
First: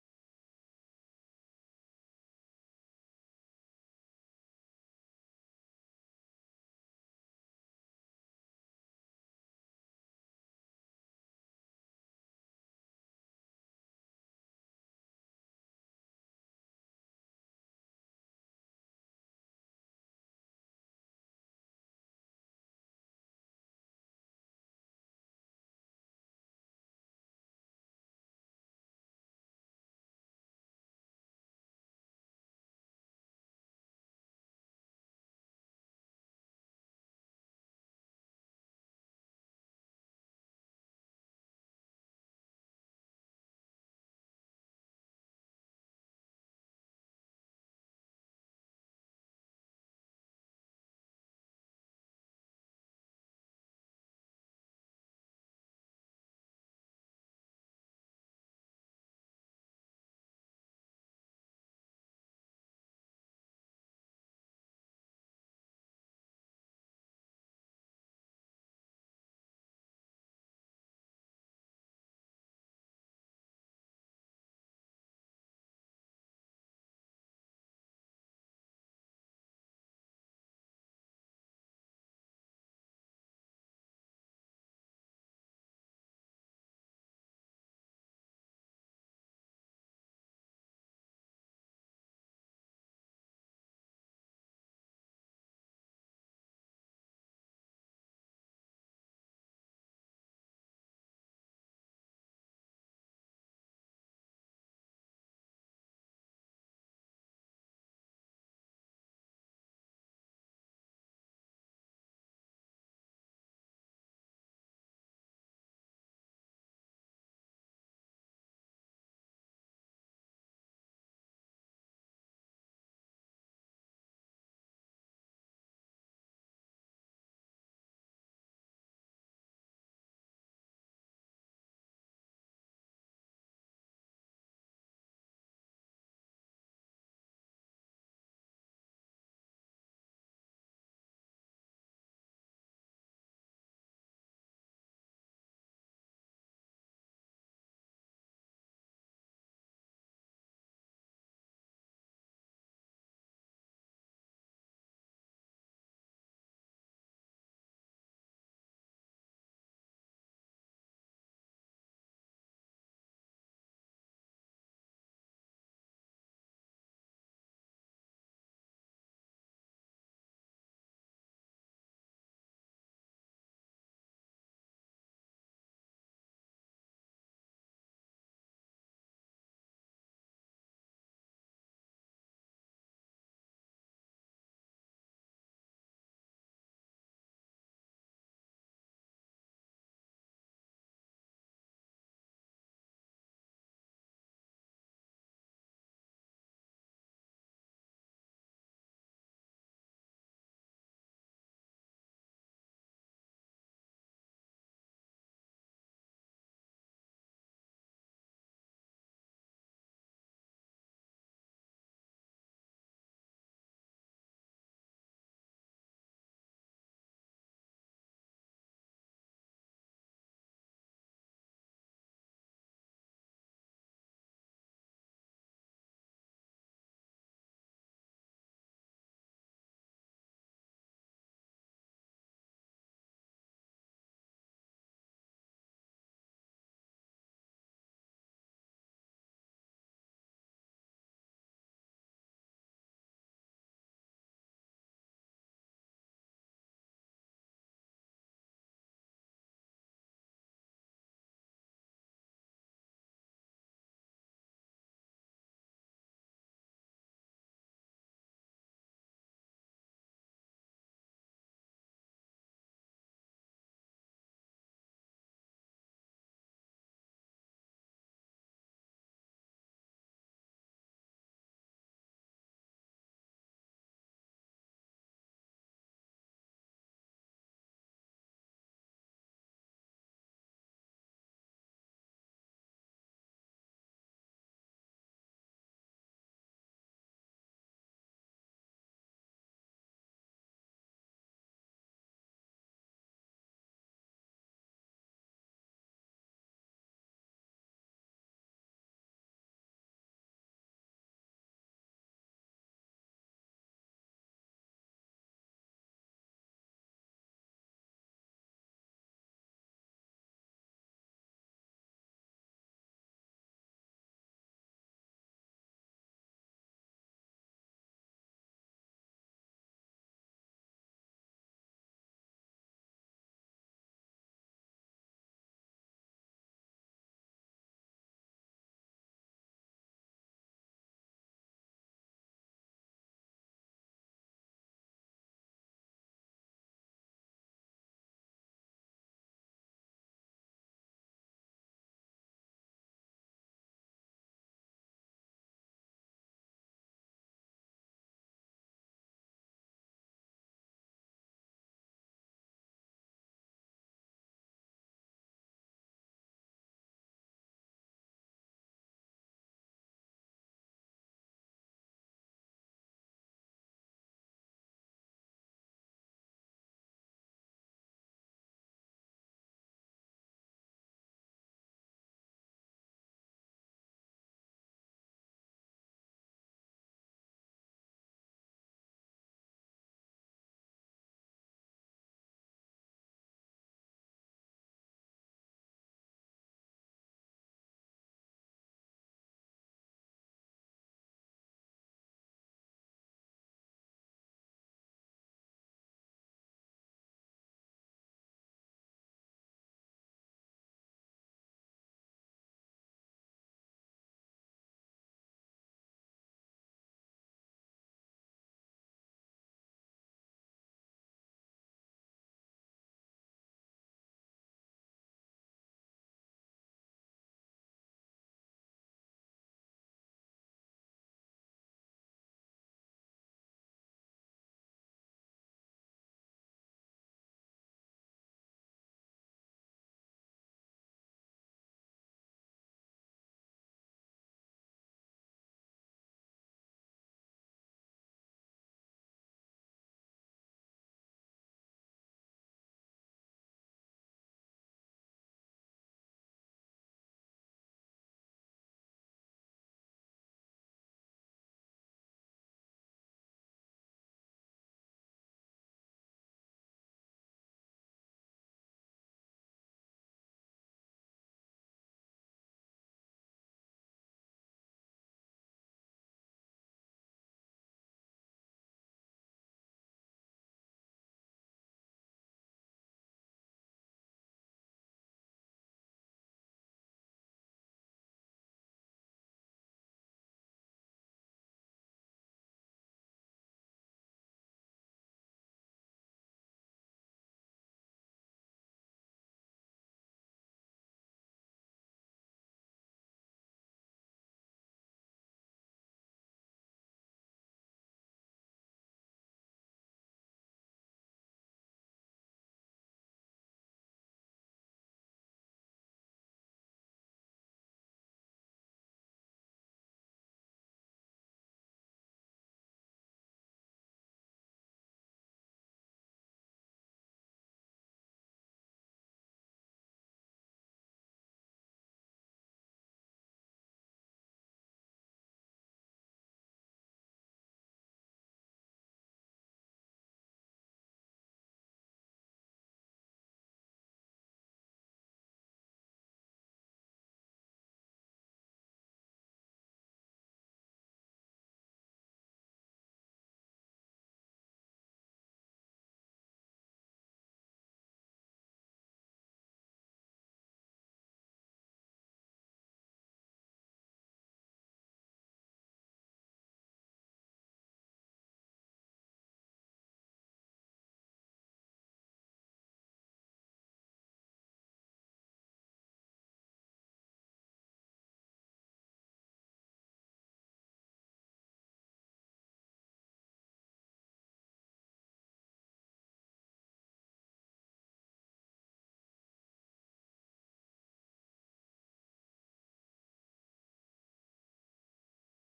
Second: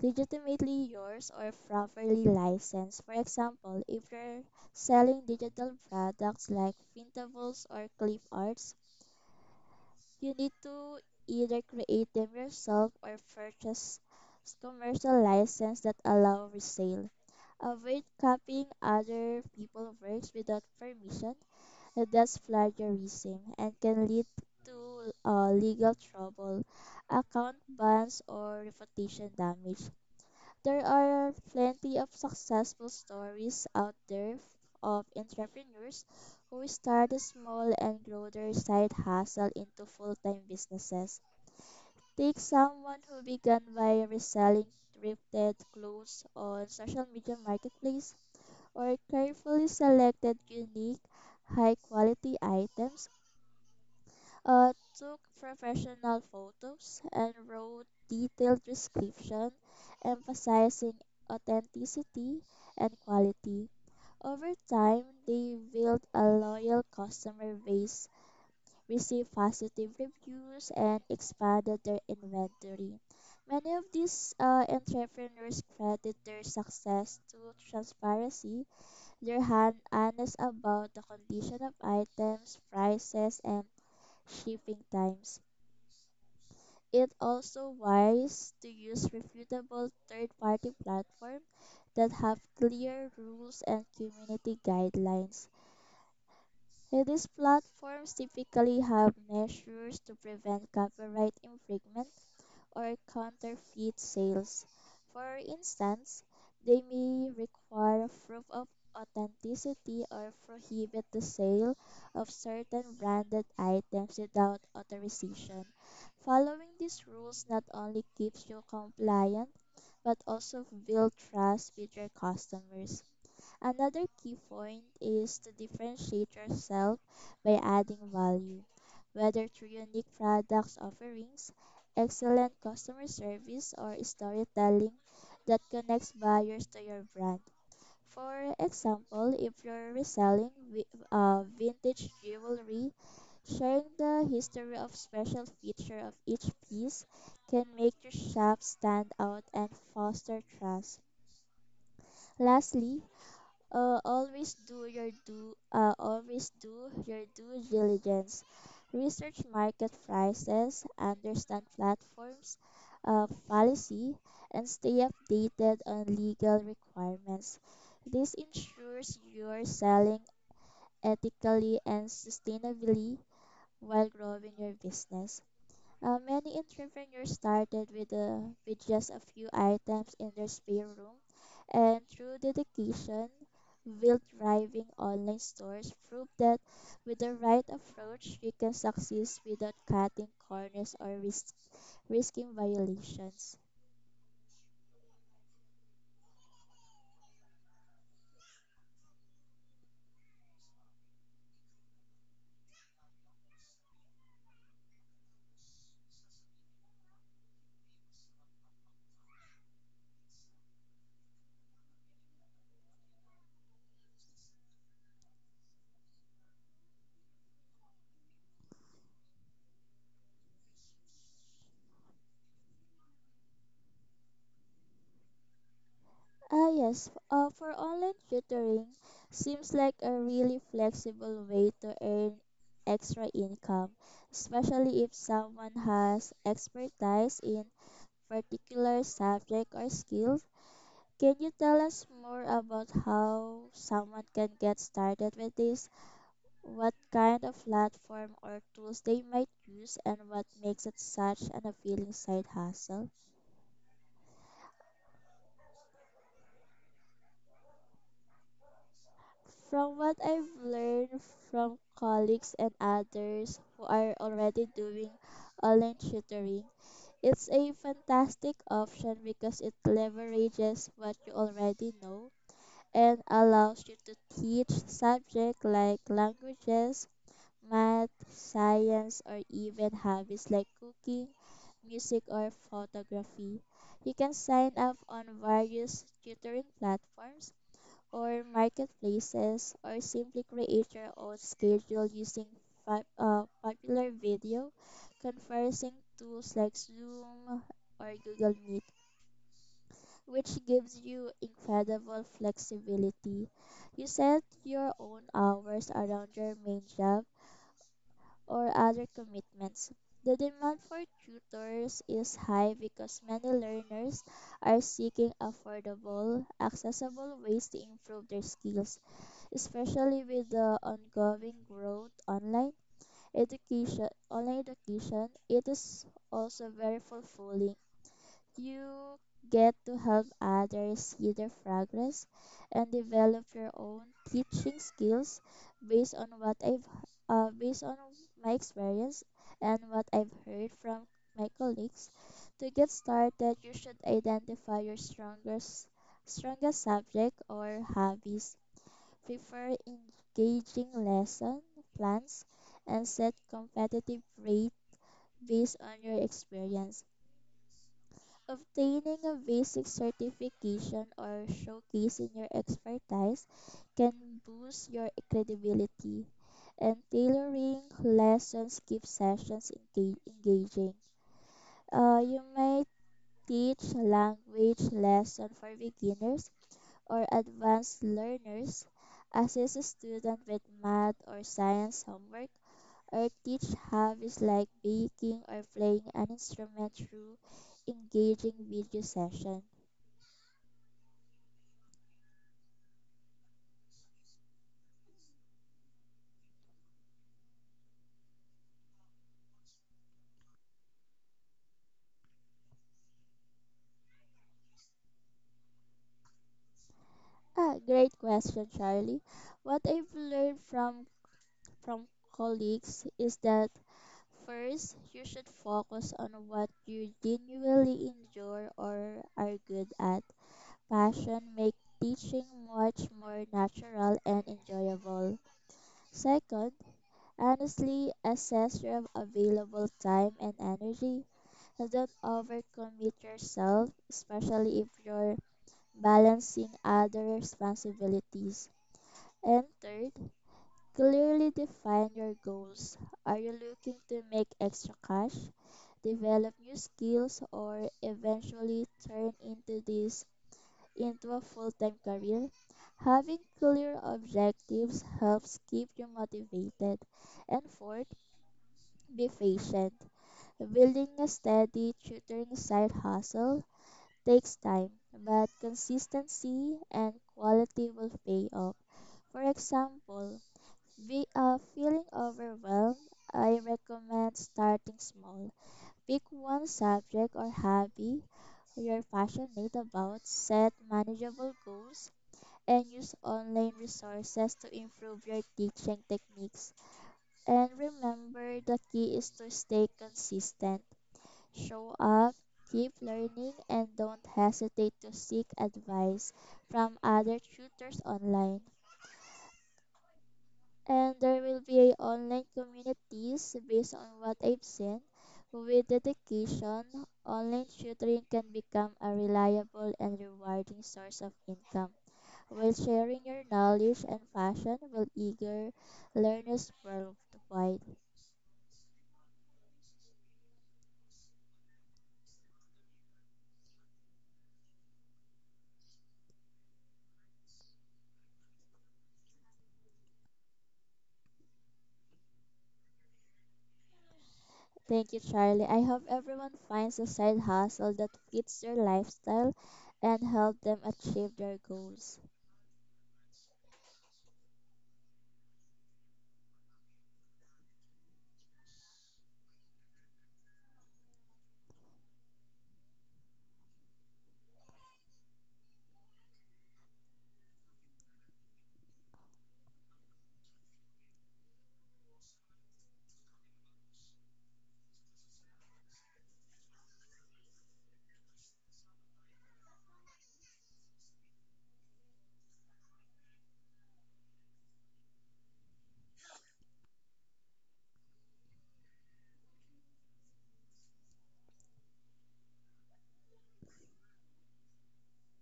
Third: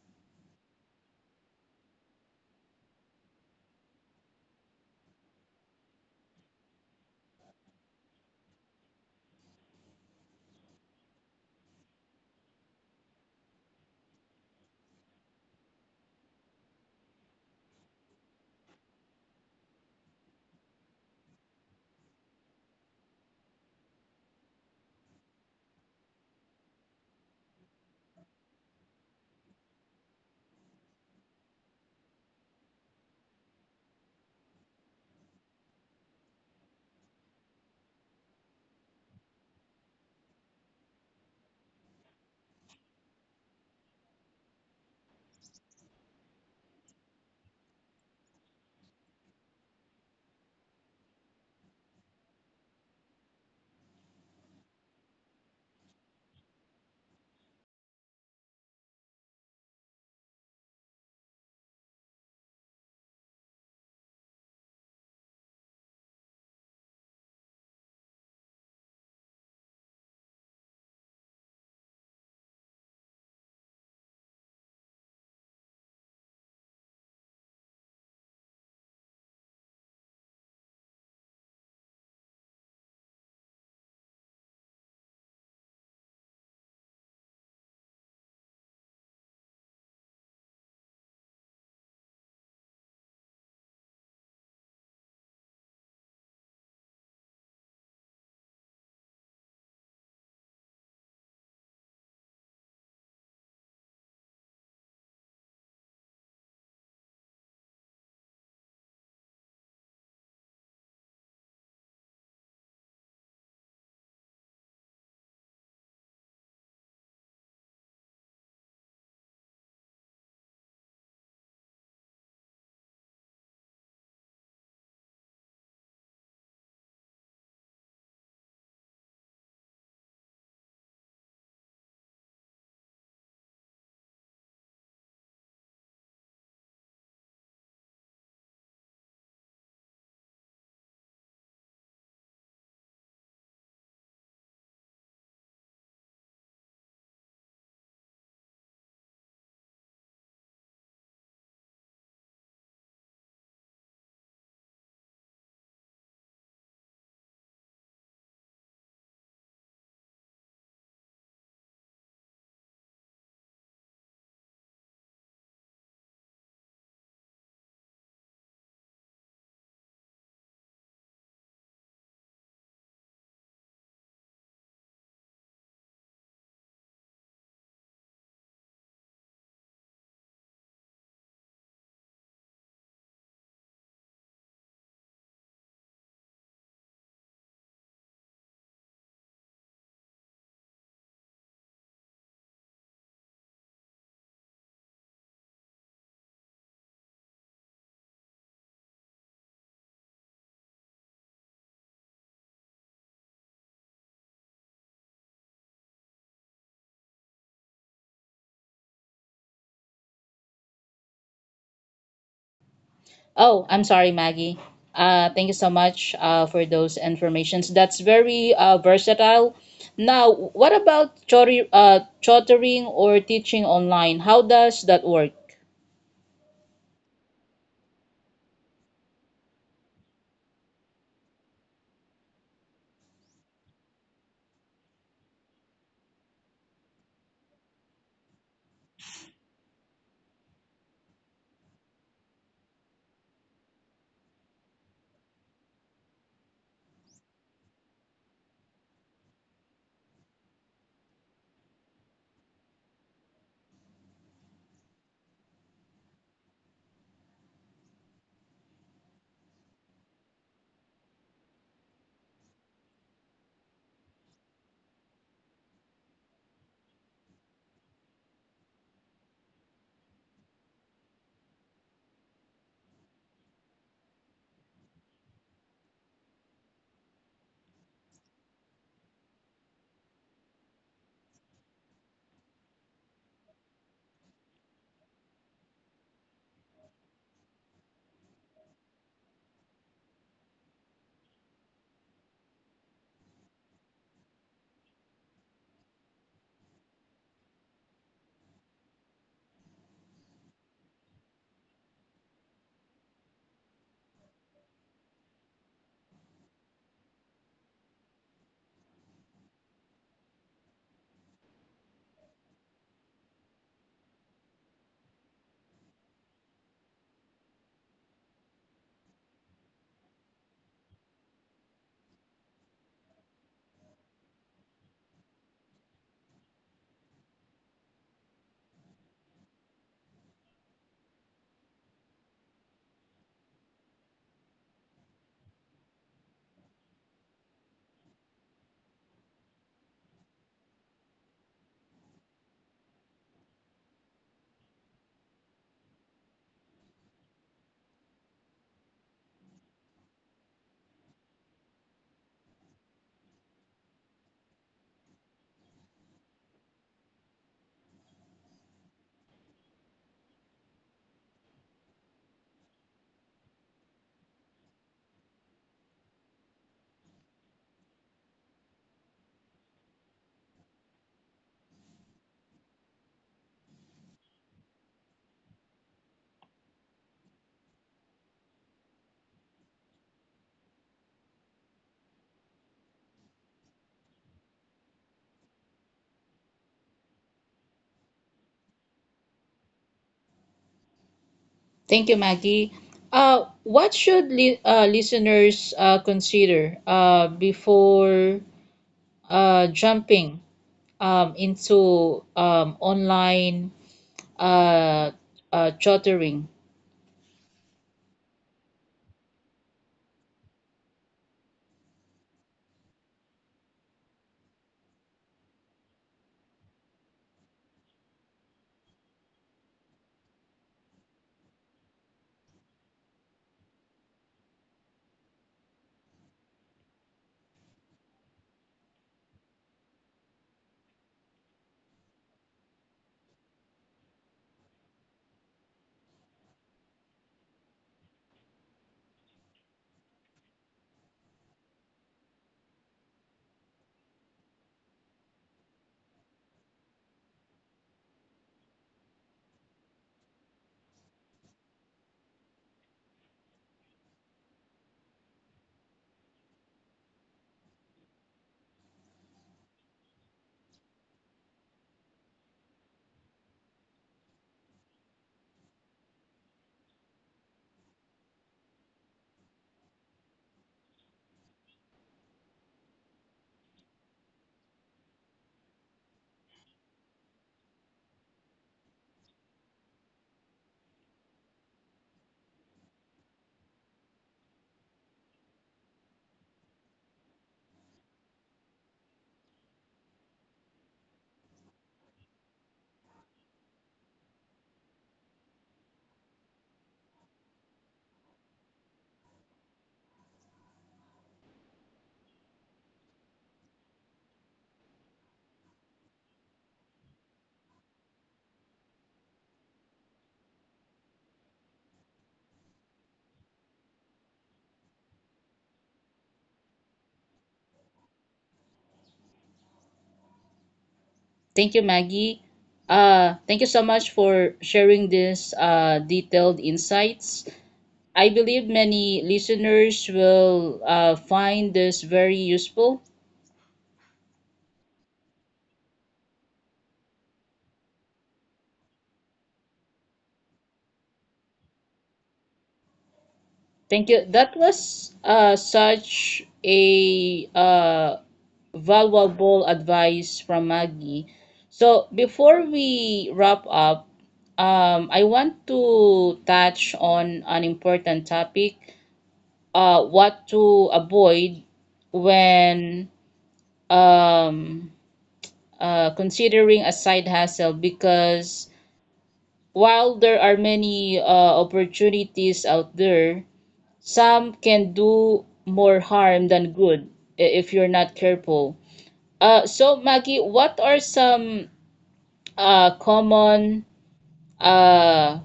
Speaker 2: Legitimately yours or properly licensed. For example, if you're selling digital products like printables or clip arts, you need to either create them yourself or purchase commercial license that allow resale. Avoid copying other people's works without permission. That's plagiarism and can lead to uh, legal trouble, account bans, or reputation damage. There are plenty of successful stories out there of entrepreneurs who started small and grow their side hustle into full-time businesses. Take someone who began by reselling thrifted clothes on social media marketplace or carefully selected unique, high-quality items, uh, took professional photos and wrote detailed description, emphasizing authenticity and quality. Over time, they built a loyal customer base, received positive reviews, and expanded their inventory. Many of these uh, entrepreneurs credit their success to transparency. They're han- honest about the condition of items, prices, and shipping times. It's also wise to use reputable third-party platforms that have clear rules and community guidelines. And these platforms typically have measures to prevent copyright infringement or counterfeit sales. For instance, they may require proof of authenticity or prohibit the sale of certain branded items without authorization. Following these rules not only keeps you compliant but also build trust with your customers. Another key point is to differentiate yourself by adding value, whether through unique products offerings, excellent customer service, or storytelling that connects buyers to your brand. For example, if you're reselling vi- uh, vintage jewelry, sharing the history of special feature of each piece can make your shop stand out and foster trust. Lastly, uh, always do your due. Uh, always do your due diligence. Research market prices, understand platforms, uh, policy, and stay updated on legal requirements. This ensures you're selling ethically and sustainably while growing your business. Uh, many entrepreneurs started with, a, with just a few items in their spare room and through dedication built thriving online stores prove that with the right approach you can succeed without cutting corners or risk, risking violations.
Speaker 1: Oh, I'm sorry, Maggie. Uh, thank you so much uh, for those informations. That's very uh, versatile. Now, what about tutor- uh, tutoring or teaching online? How does that work?
Speaker 2: Ah, yes. Uh, for online tutoring, seems like a really flexible way to earn extra income, especially if someone has expertise in particular subject or skill. Can you tell us more about how someone can get started with this? What kind of platform or tools they might use, and what makes it such an appealing side hustle? From what I've learned from colleagues and others who are already doing online tutoring, it's a fantastic option because it leverages what you already know and allows you to teach subjects like languages, math, science, or even hobbies like cooking, music, or photography. You can sign up on various tutoring platforms or marketplaces, or simply create your own schedule using fa- uh, popular video conferencing tools like Zoom or Google Meet, which gives you incredible flexibility. You set your own hours around your main job or other commitments. The demand for tutors is high because many learners are seeking affordable, accessible ways to improve their skills especially with the ongoing growth online education online education it is also very fulfilling you get to help others see their progress and develop your own teaching skills based on what i've uh, based on my experience and what I've heard from my colleagues to get started you should identify your strongest strongest subject or hobbies prefer engaging lesson plans and set competitive rates based on your experience. Obtaining a basic certification or showcasing your expertise can boost your credibility, and tailoring lessons keep sessions enga- engaging. Uh, you might teach language lesson for beginners or advanced learners, assist a student with math or science homework, or teach hobbies like baking or playing an instrument through engaging video session.
Speaker 1: Thank you, Maggie. Uh, what should li- uh, listeners uh, consider uh, before uh, jumping um, into um, online uh, uh, tutoring?
Speaker 2: Ah, great question, Charlie. What I've learned from from colleagues is that first you should focus on what you genuinely enjoy or are good at. Passion make teaching much more natural and enjoyable. Second, honestly assess your available time and energy. Don't overcommit yourself, especially if you're balancing other responsibilities. And third, clearly define your goals. Are you looking to make extra cash, develop new skills, or eventually turn into this into a full-time career? Having clear objectives helps keep you motivated. And fourth, be patient. Building a steady tutoring side hustle takes time, but consistency and quality will pay off. For example, we are feeling overwhelmed. I recommend starting small. Pick one subject or hobby you're passionate about, set manageable goals, and use online resources to improve your teaching techniques. And remember, the key is to stay consistent. Show up, keep learning, and don't hesitate to seek advice from other tutors online. And there will be a online communities based on what I've seen. With dedication, online tutoring can become a reliable and rewarding source of income. While sharing your knowledge and passion will eager learners worldwide.
Speaker 1: Thank you, Maggie. Uh, thank you so much for sharing this uh, detailed insights. I believe many listeners will uh, find this very useful.
Speaker 2: Thank you, Charlie. I hope everyone finds a side hustle that fits their lifestyle and help them achieve their goals.
Speaker 1: Thank you. That was uh, such a uh, valuable advice from Maggie. So before we wrap up, um, I want to touch on an important topic, uh, what to avoid when um, uh, considering a side hustle, because while there are many uh, opportunities out there, some can do more harm than good i- if you're not careful. Uh, so, Maggie, what are some uh, common uh,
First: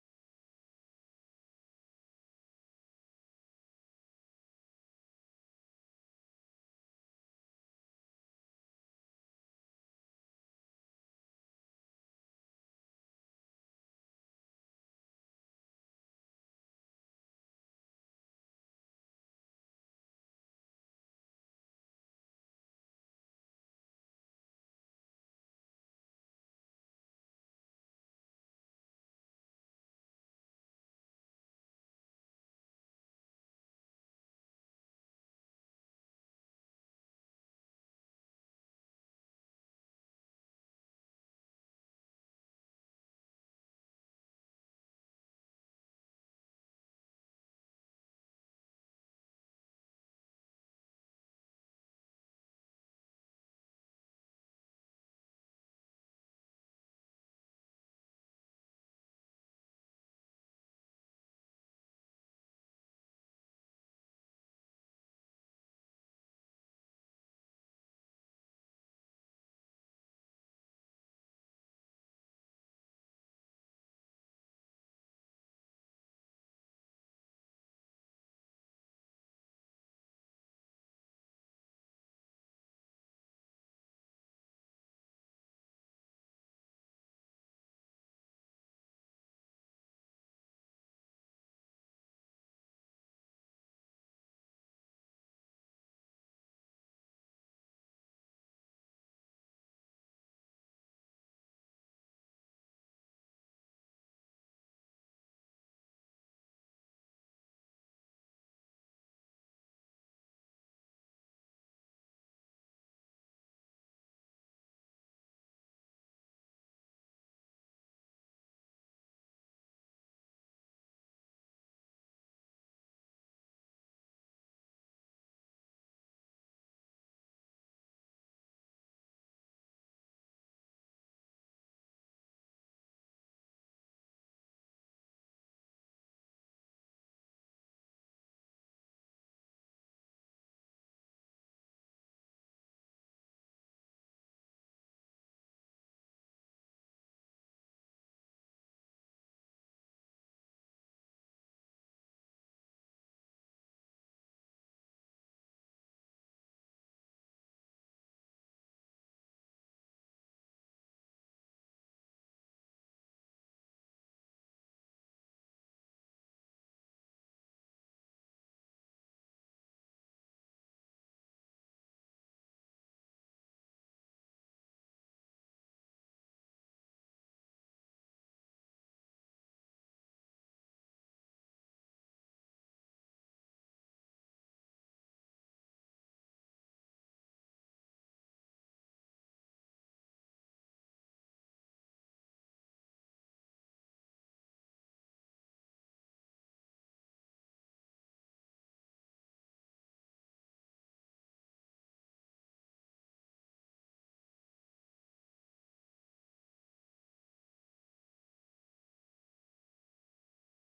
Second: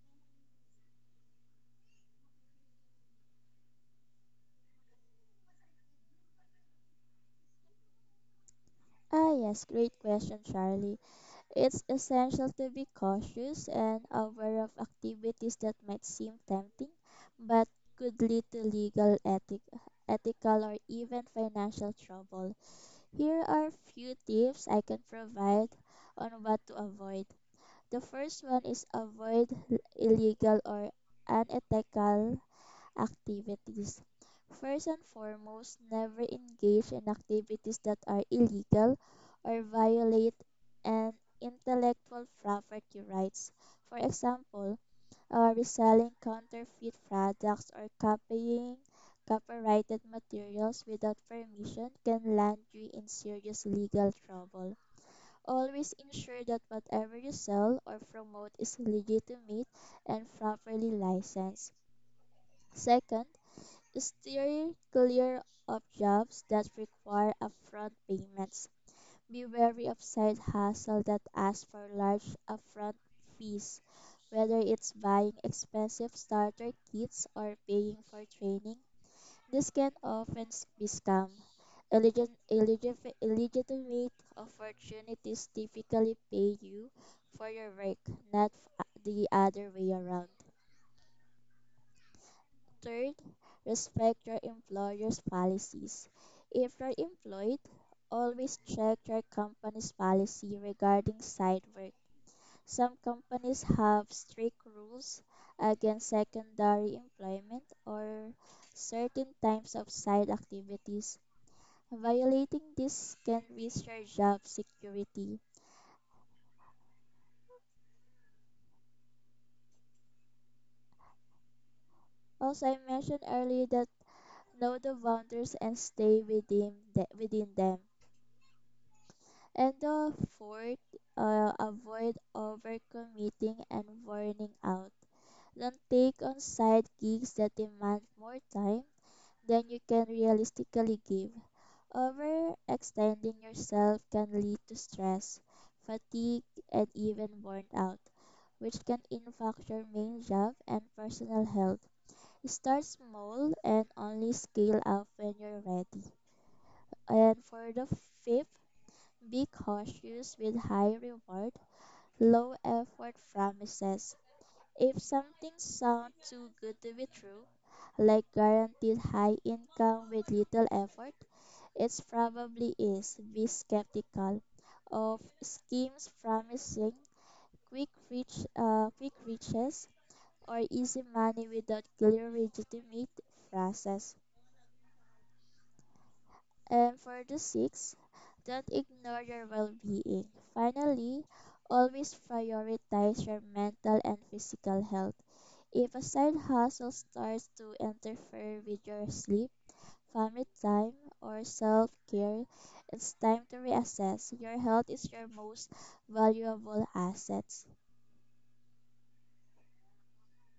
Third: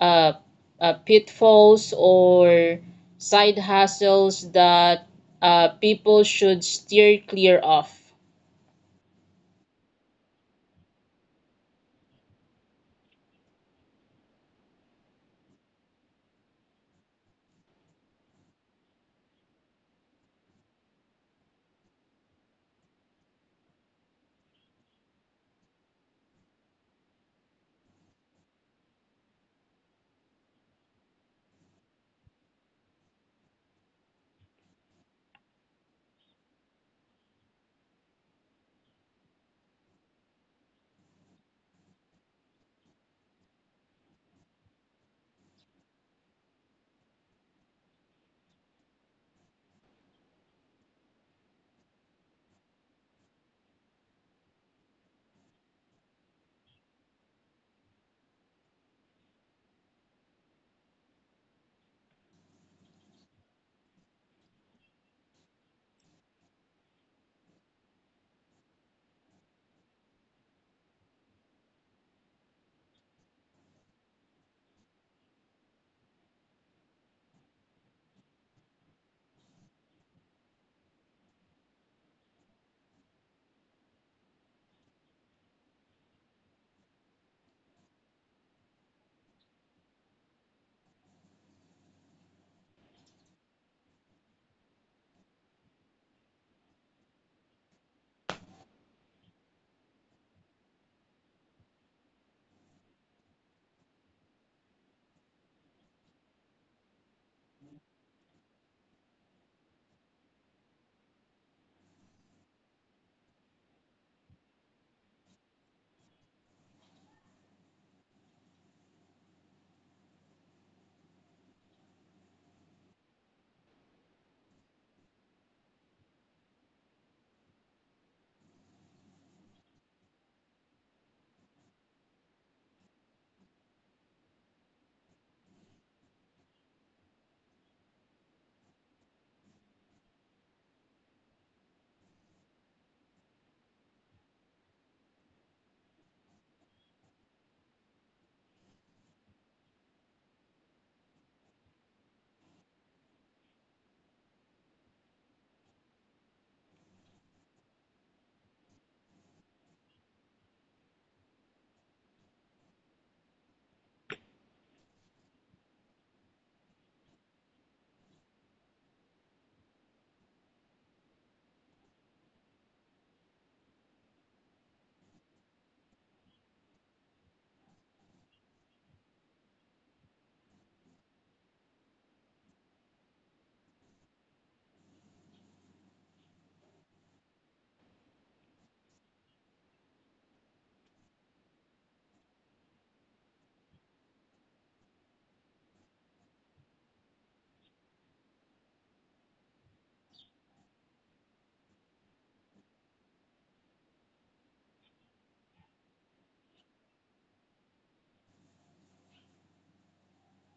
Speaker 1: uh, uh, pitfalls or side hustles that uh, people should steer clear of?
Speaker 2: Ah, yes, great question, Charlie. It's essential to be cautious and aware of activities that might seem tempting but could lead to legal ethic ethical or even financial trouble. Here are few tips I can provide on what to avoid. The first one is avoid illegal or unethical activities. First and foremost, never engage in activities that are illegal or violate an intellectual property rights. For example, uh, reselling counterfeit products or copying copyrighted materials without permission can land you in serious legal trouble. Always ensure that whatever you sell or promote is legitimate and properly licensed. Second, steer clear of jobs that require upfront payments. Be wary of side hustle that ask for large upfront fees, whether it's buying expensive starter kits or paying for training this can often be scam. Illegit- illegif- Illegitimate opportunities typically pay you for your work, not f- the other way around. Third, respect your employer's policies. If you're employed, always check your company's policy regarding side work. Some companies have strict rules against secondary employment or certain types of side activities. Violating this can risk your job security. Also, I mentioned earlier that know the boundaries and stay within the, within them. And the fourth, uh, avoid overcommitting and burning out. Don't take on side gigs that demand more time than you can realistically give. Overextending yourself can lead to stress, fatigue, and even burnout, which can impact your main job and personal health. Start small and only scale up when you're ready. And for the fifth, be cautious with high reward, low effort promises. If something sounds too good to be true, like guaranteed high income with little effort, it probably is. Be skeptical of schemes promising quick reach, uh, quick reaches or easy money without clear legitimate process. And for the sixth, don't ignore your well-being. Finally, always prioritize your mental and physical health. If a side hustle starts to interfere with your sleep, family time, or self-care, it's time to reassess. Your health is your most valuable asset.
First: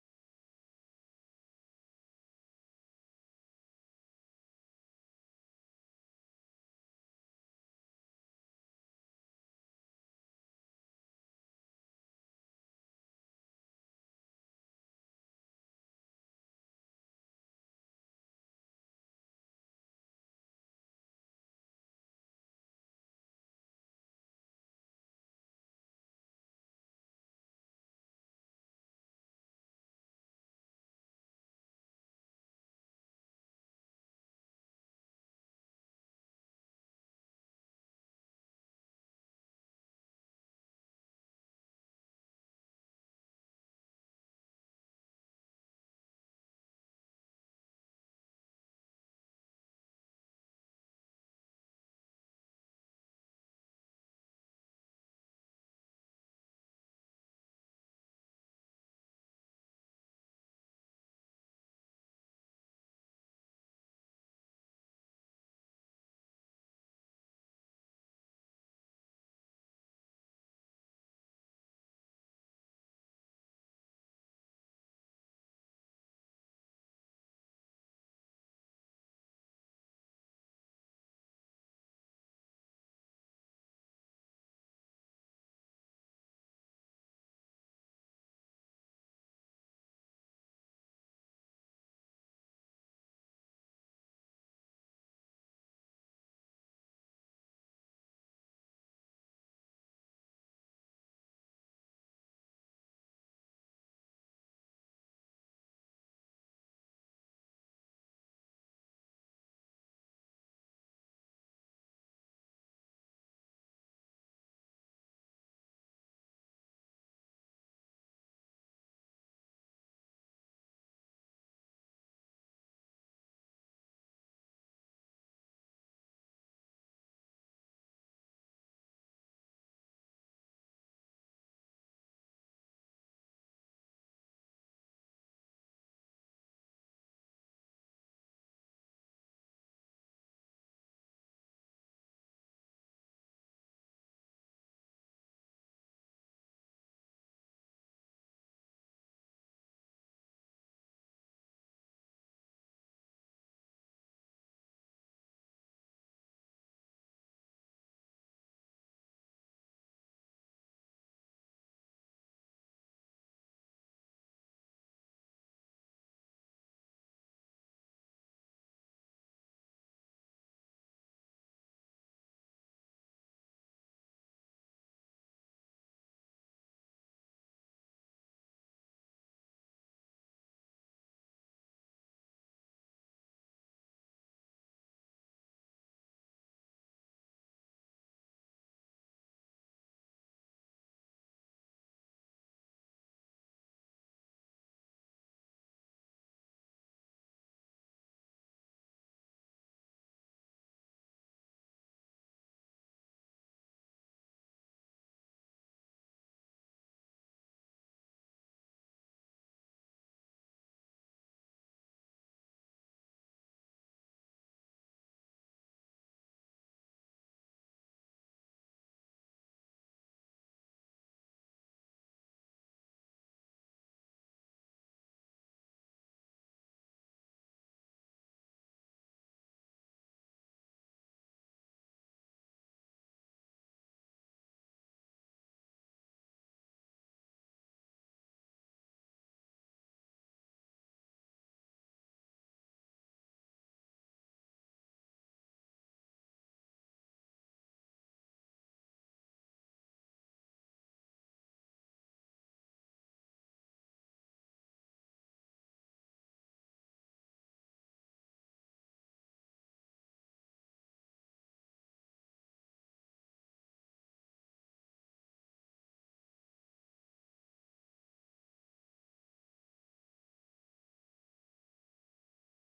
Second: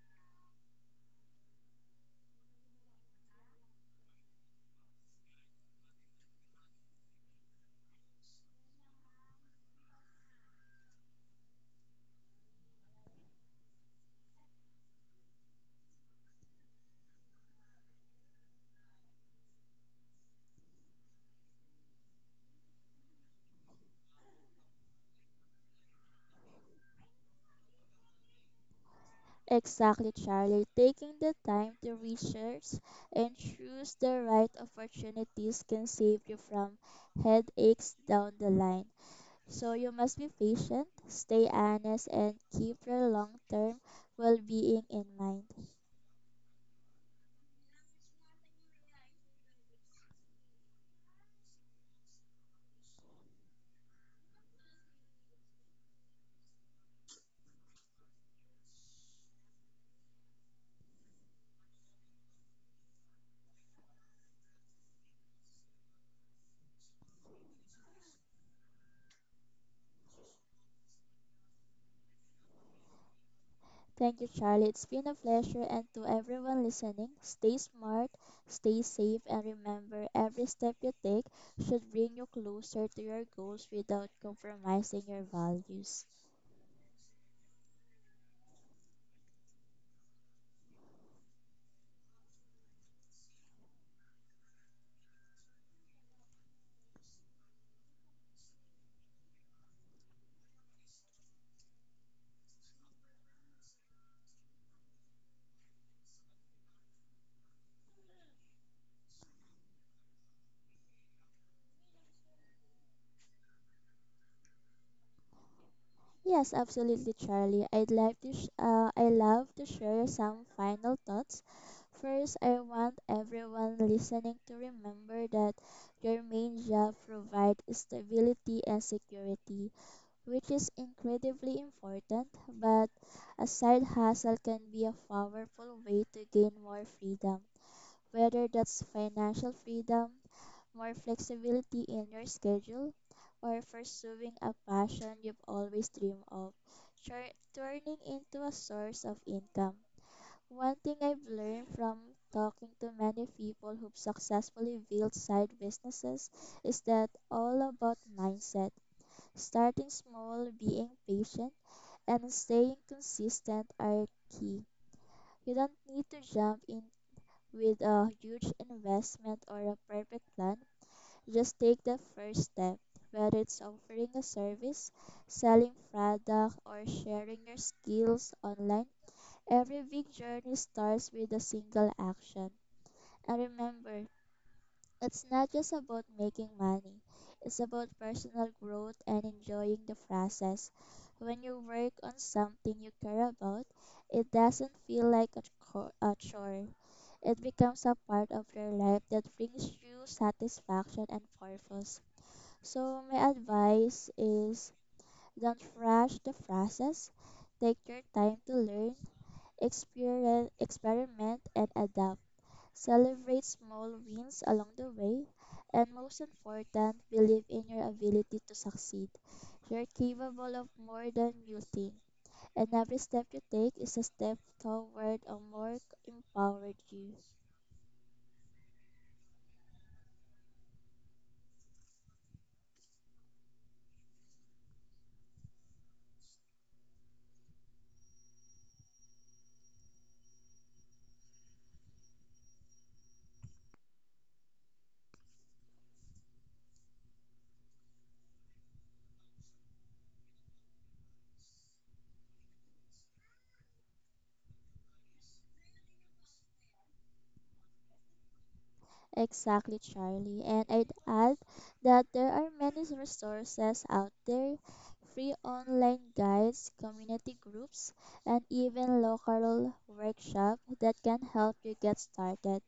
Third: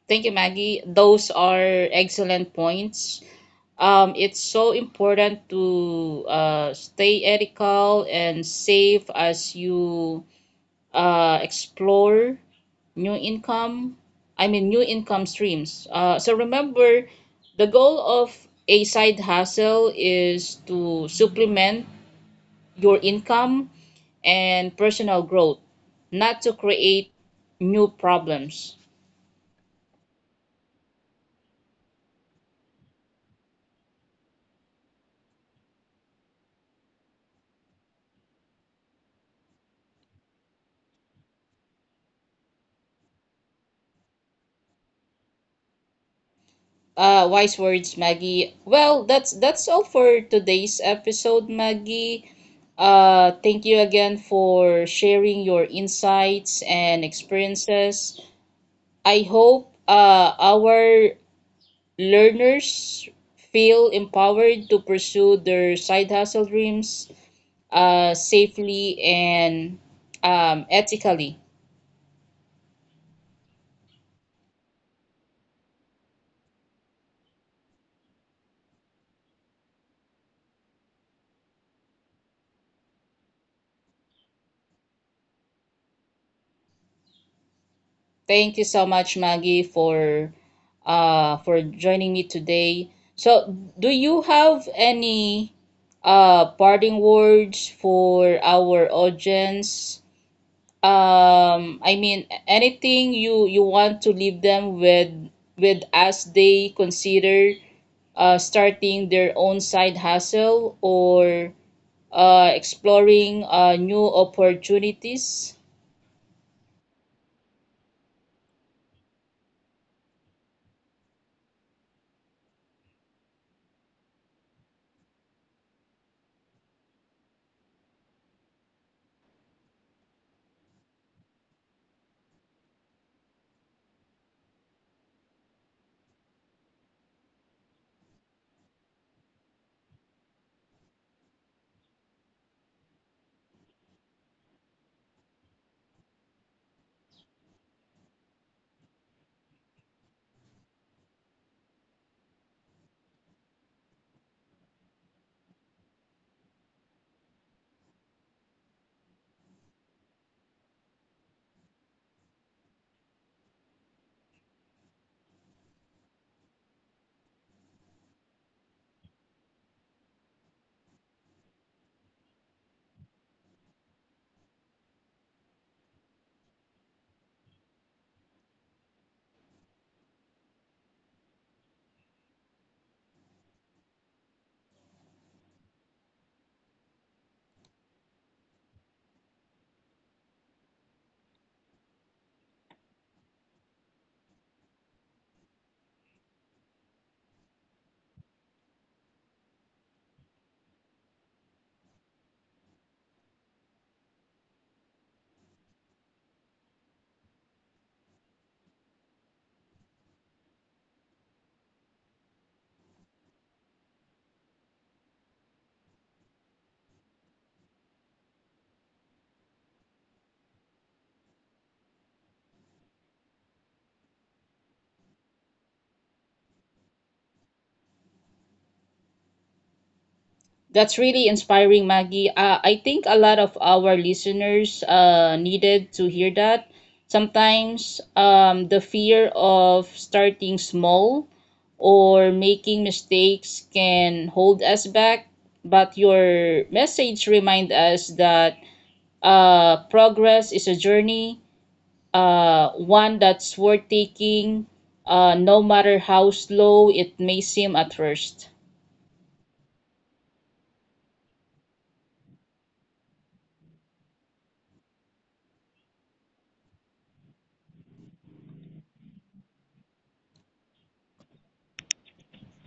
Speaker 1: Thank you, Maggie. Those are excellent points. Um, it's so important to uh, stay ethical and safe as you uh, explore new income, I mean, new income streams. Uh, so remember, the goal of a side hustle is to supplement your income and personal growth, not to create new problems.
Speaker 2: Exactly, Charlie. Taking the time to research and choose the right opportunities can save you from headaches down the line. So you must be patient, stay honest, and keep your long term well being in mind.
Speaker 1: Uh, wise words, Maggie. Well, that's that's all for today's episode, Maggie. Uh, thank you again for sharing your insights and experiences. I hope uh, our learners feel empowered to pursue their side hustle dreams uh, safely and um, ethically.
Speaker 2: Thank you, Charlie. It's been a pleasure. And to everyone listening, stay smart, stay safe, and remember every step you take should bring you closer to your goals without compromising your values.
Speaker 1: Thank you so much, Maggie, for uh, for joining me today. So, do you have any uh, parting words for our audience, um I mean anything you you want to leave them with with as they consider uh starting their own side hustle or uh exploring uh new opportunities?
Speaker 2: Yes, absolutely, Charlie. I'd like to. Sh- uh, I love to share some final thoughts. First, I want everyone listening to remember that your main job provides stability and security, which is incredibly important. But a side hustle can be a powerful way to gain more freedom, whether that's financial freedom, more flexibility in your schedule, or pursuing a passion you've always dreamed of, tur- turning into a source of income. One thing I've learned from talking to many people who've successfully built side businesses is that all about mindset. Starting small, being patient, and staying consistent are key. You don't need to jump in with a huge investment or a perfect plan just take the first step, whether it's offering a service, selling product, or sharing your skills online. Every big journey starts with a single action. And remember, it's not just about making money. It's about personal growth and enjoying the process. When you work on something you care about, it doesn't feel like a, co- a chore. It becomes a part of your life that brings you satisfaction and purpose. So my advice is don't rush the process. Take your time to learn, experien- experiment, and adapt. Celebrate small wins along the way. And most important, believe in your ability to succeed. You're capable of more than you think. And every step you take is a step toward a more empowered you.
Speaker 1: That's really inspiring, Maggie. Uh, I think a lot of our listeners uh, needed to hear that. Sometimes um, the fear of starting small or making mistakes can hold us back, but your message remind us that uh, progress is a journey, uh, one that's worth taking, uh, no matter how slow it may seem at first.
Speaker 2: Exactly, Charlie. And I'd add that there are many resources out there free online guides, community groups, and even local workshops that can help you get started.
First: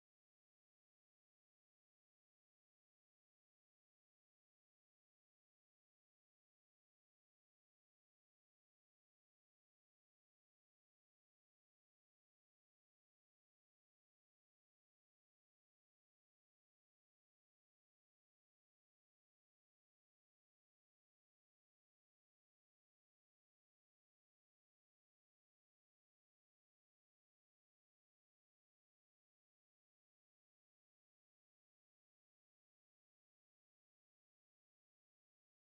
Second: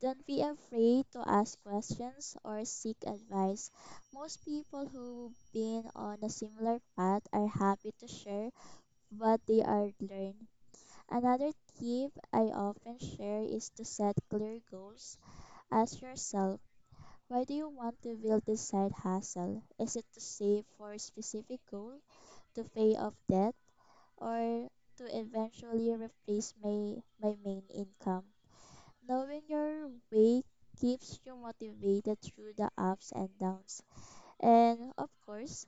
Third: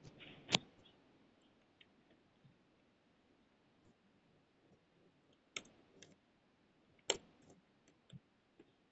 Speaker 2: Don't be afraid to ask questions or seek advice. Most people who've been on a similar path are happy to share what they are learning. Another tip I often share is to set clear goals. Ask yourself, why do you want to build this side hustle? Is it to save for a specific goal, to pay off debt, or to eventually replace my, my main income? Knowing your way keeps you motivated through the ups and downs. And of course,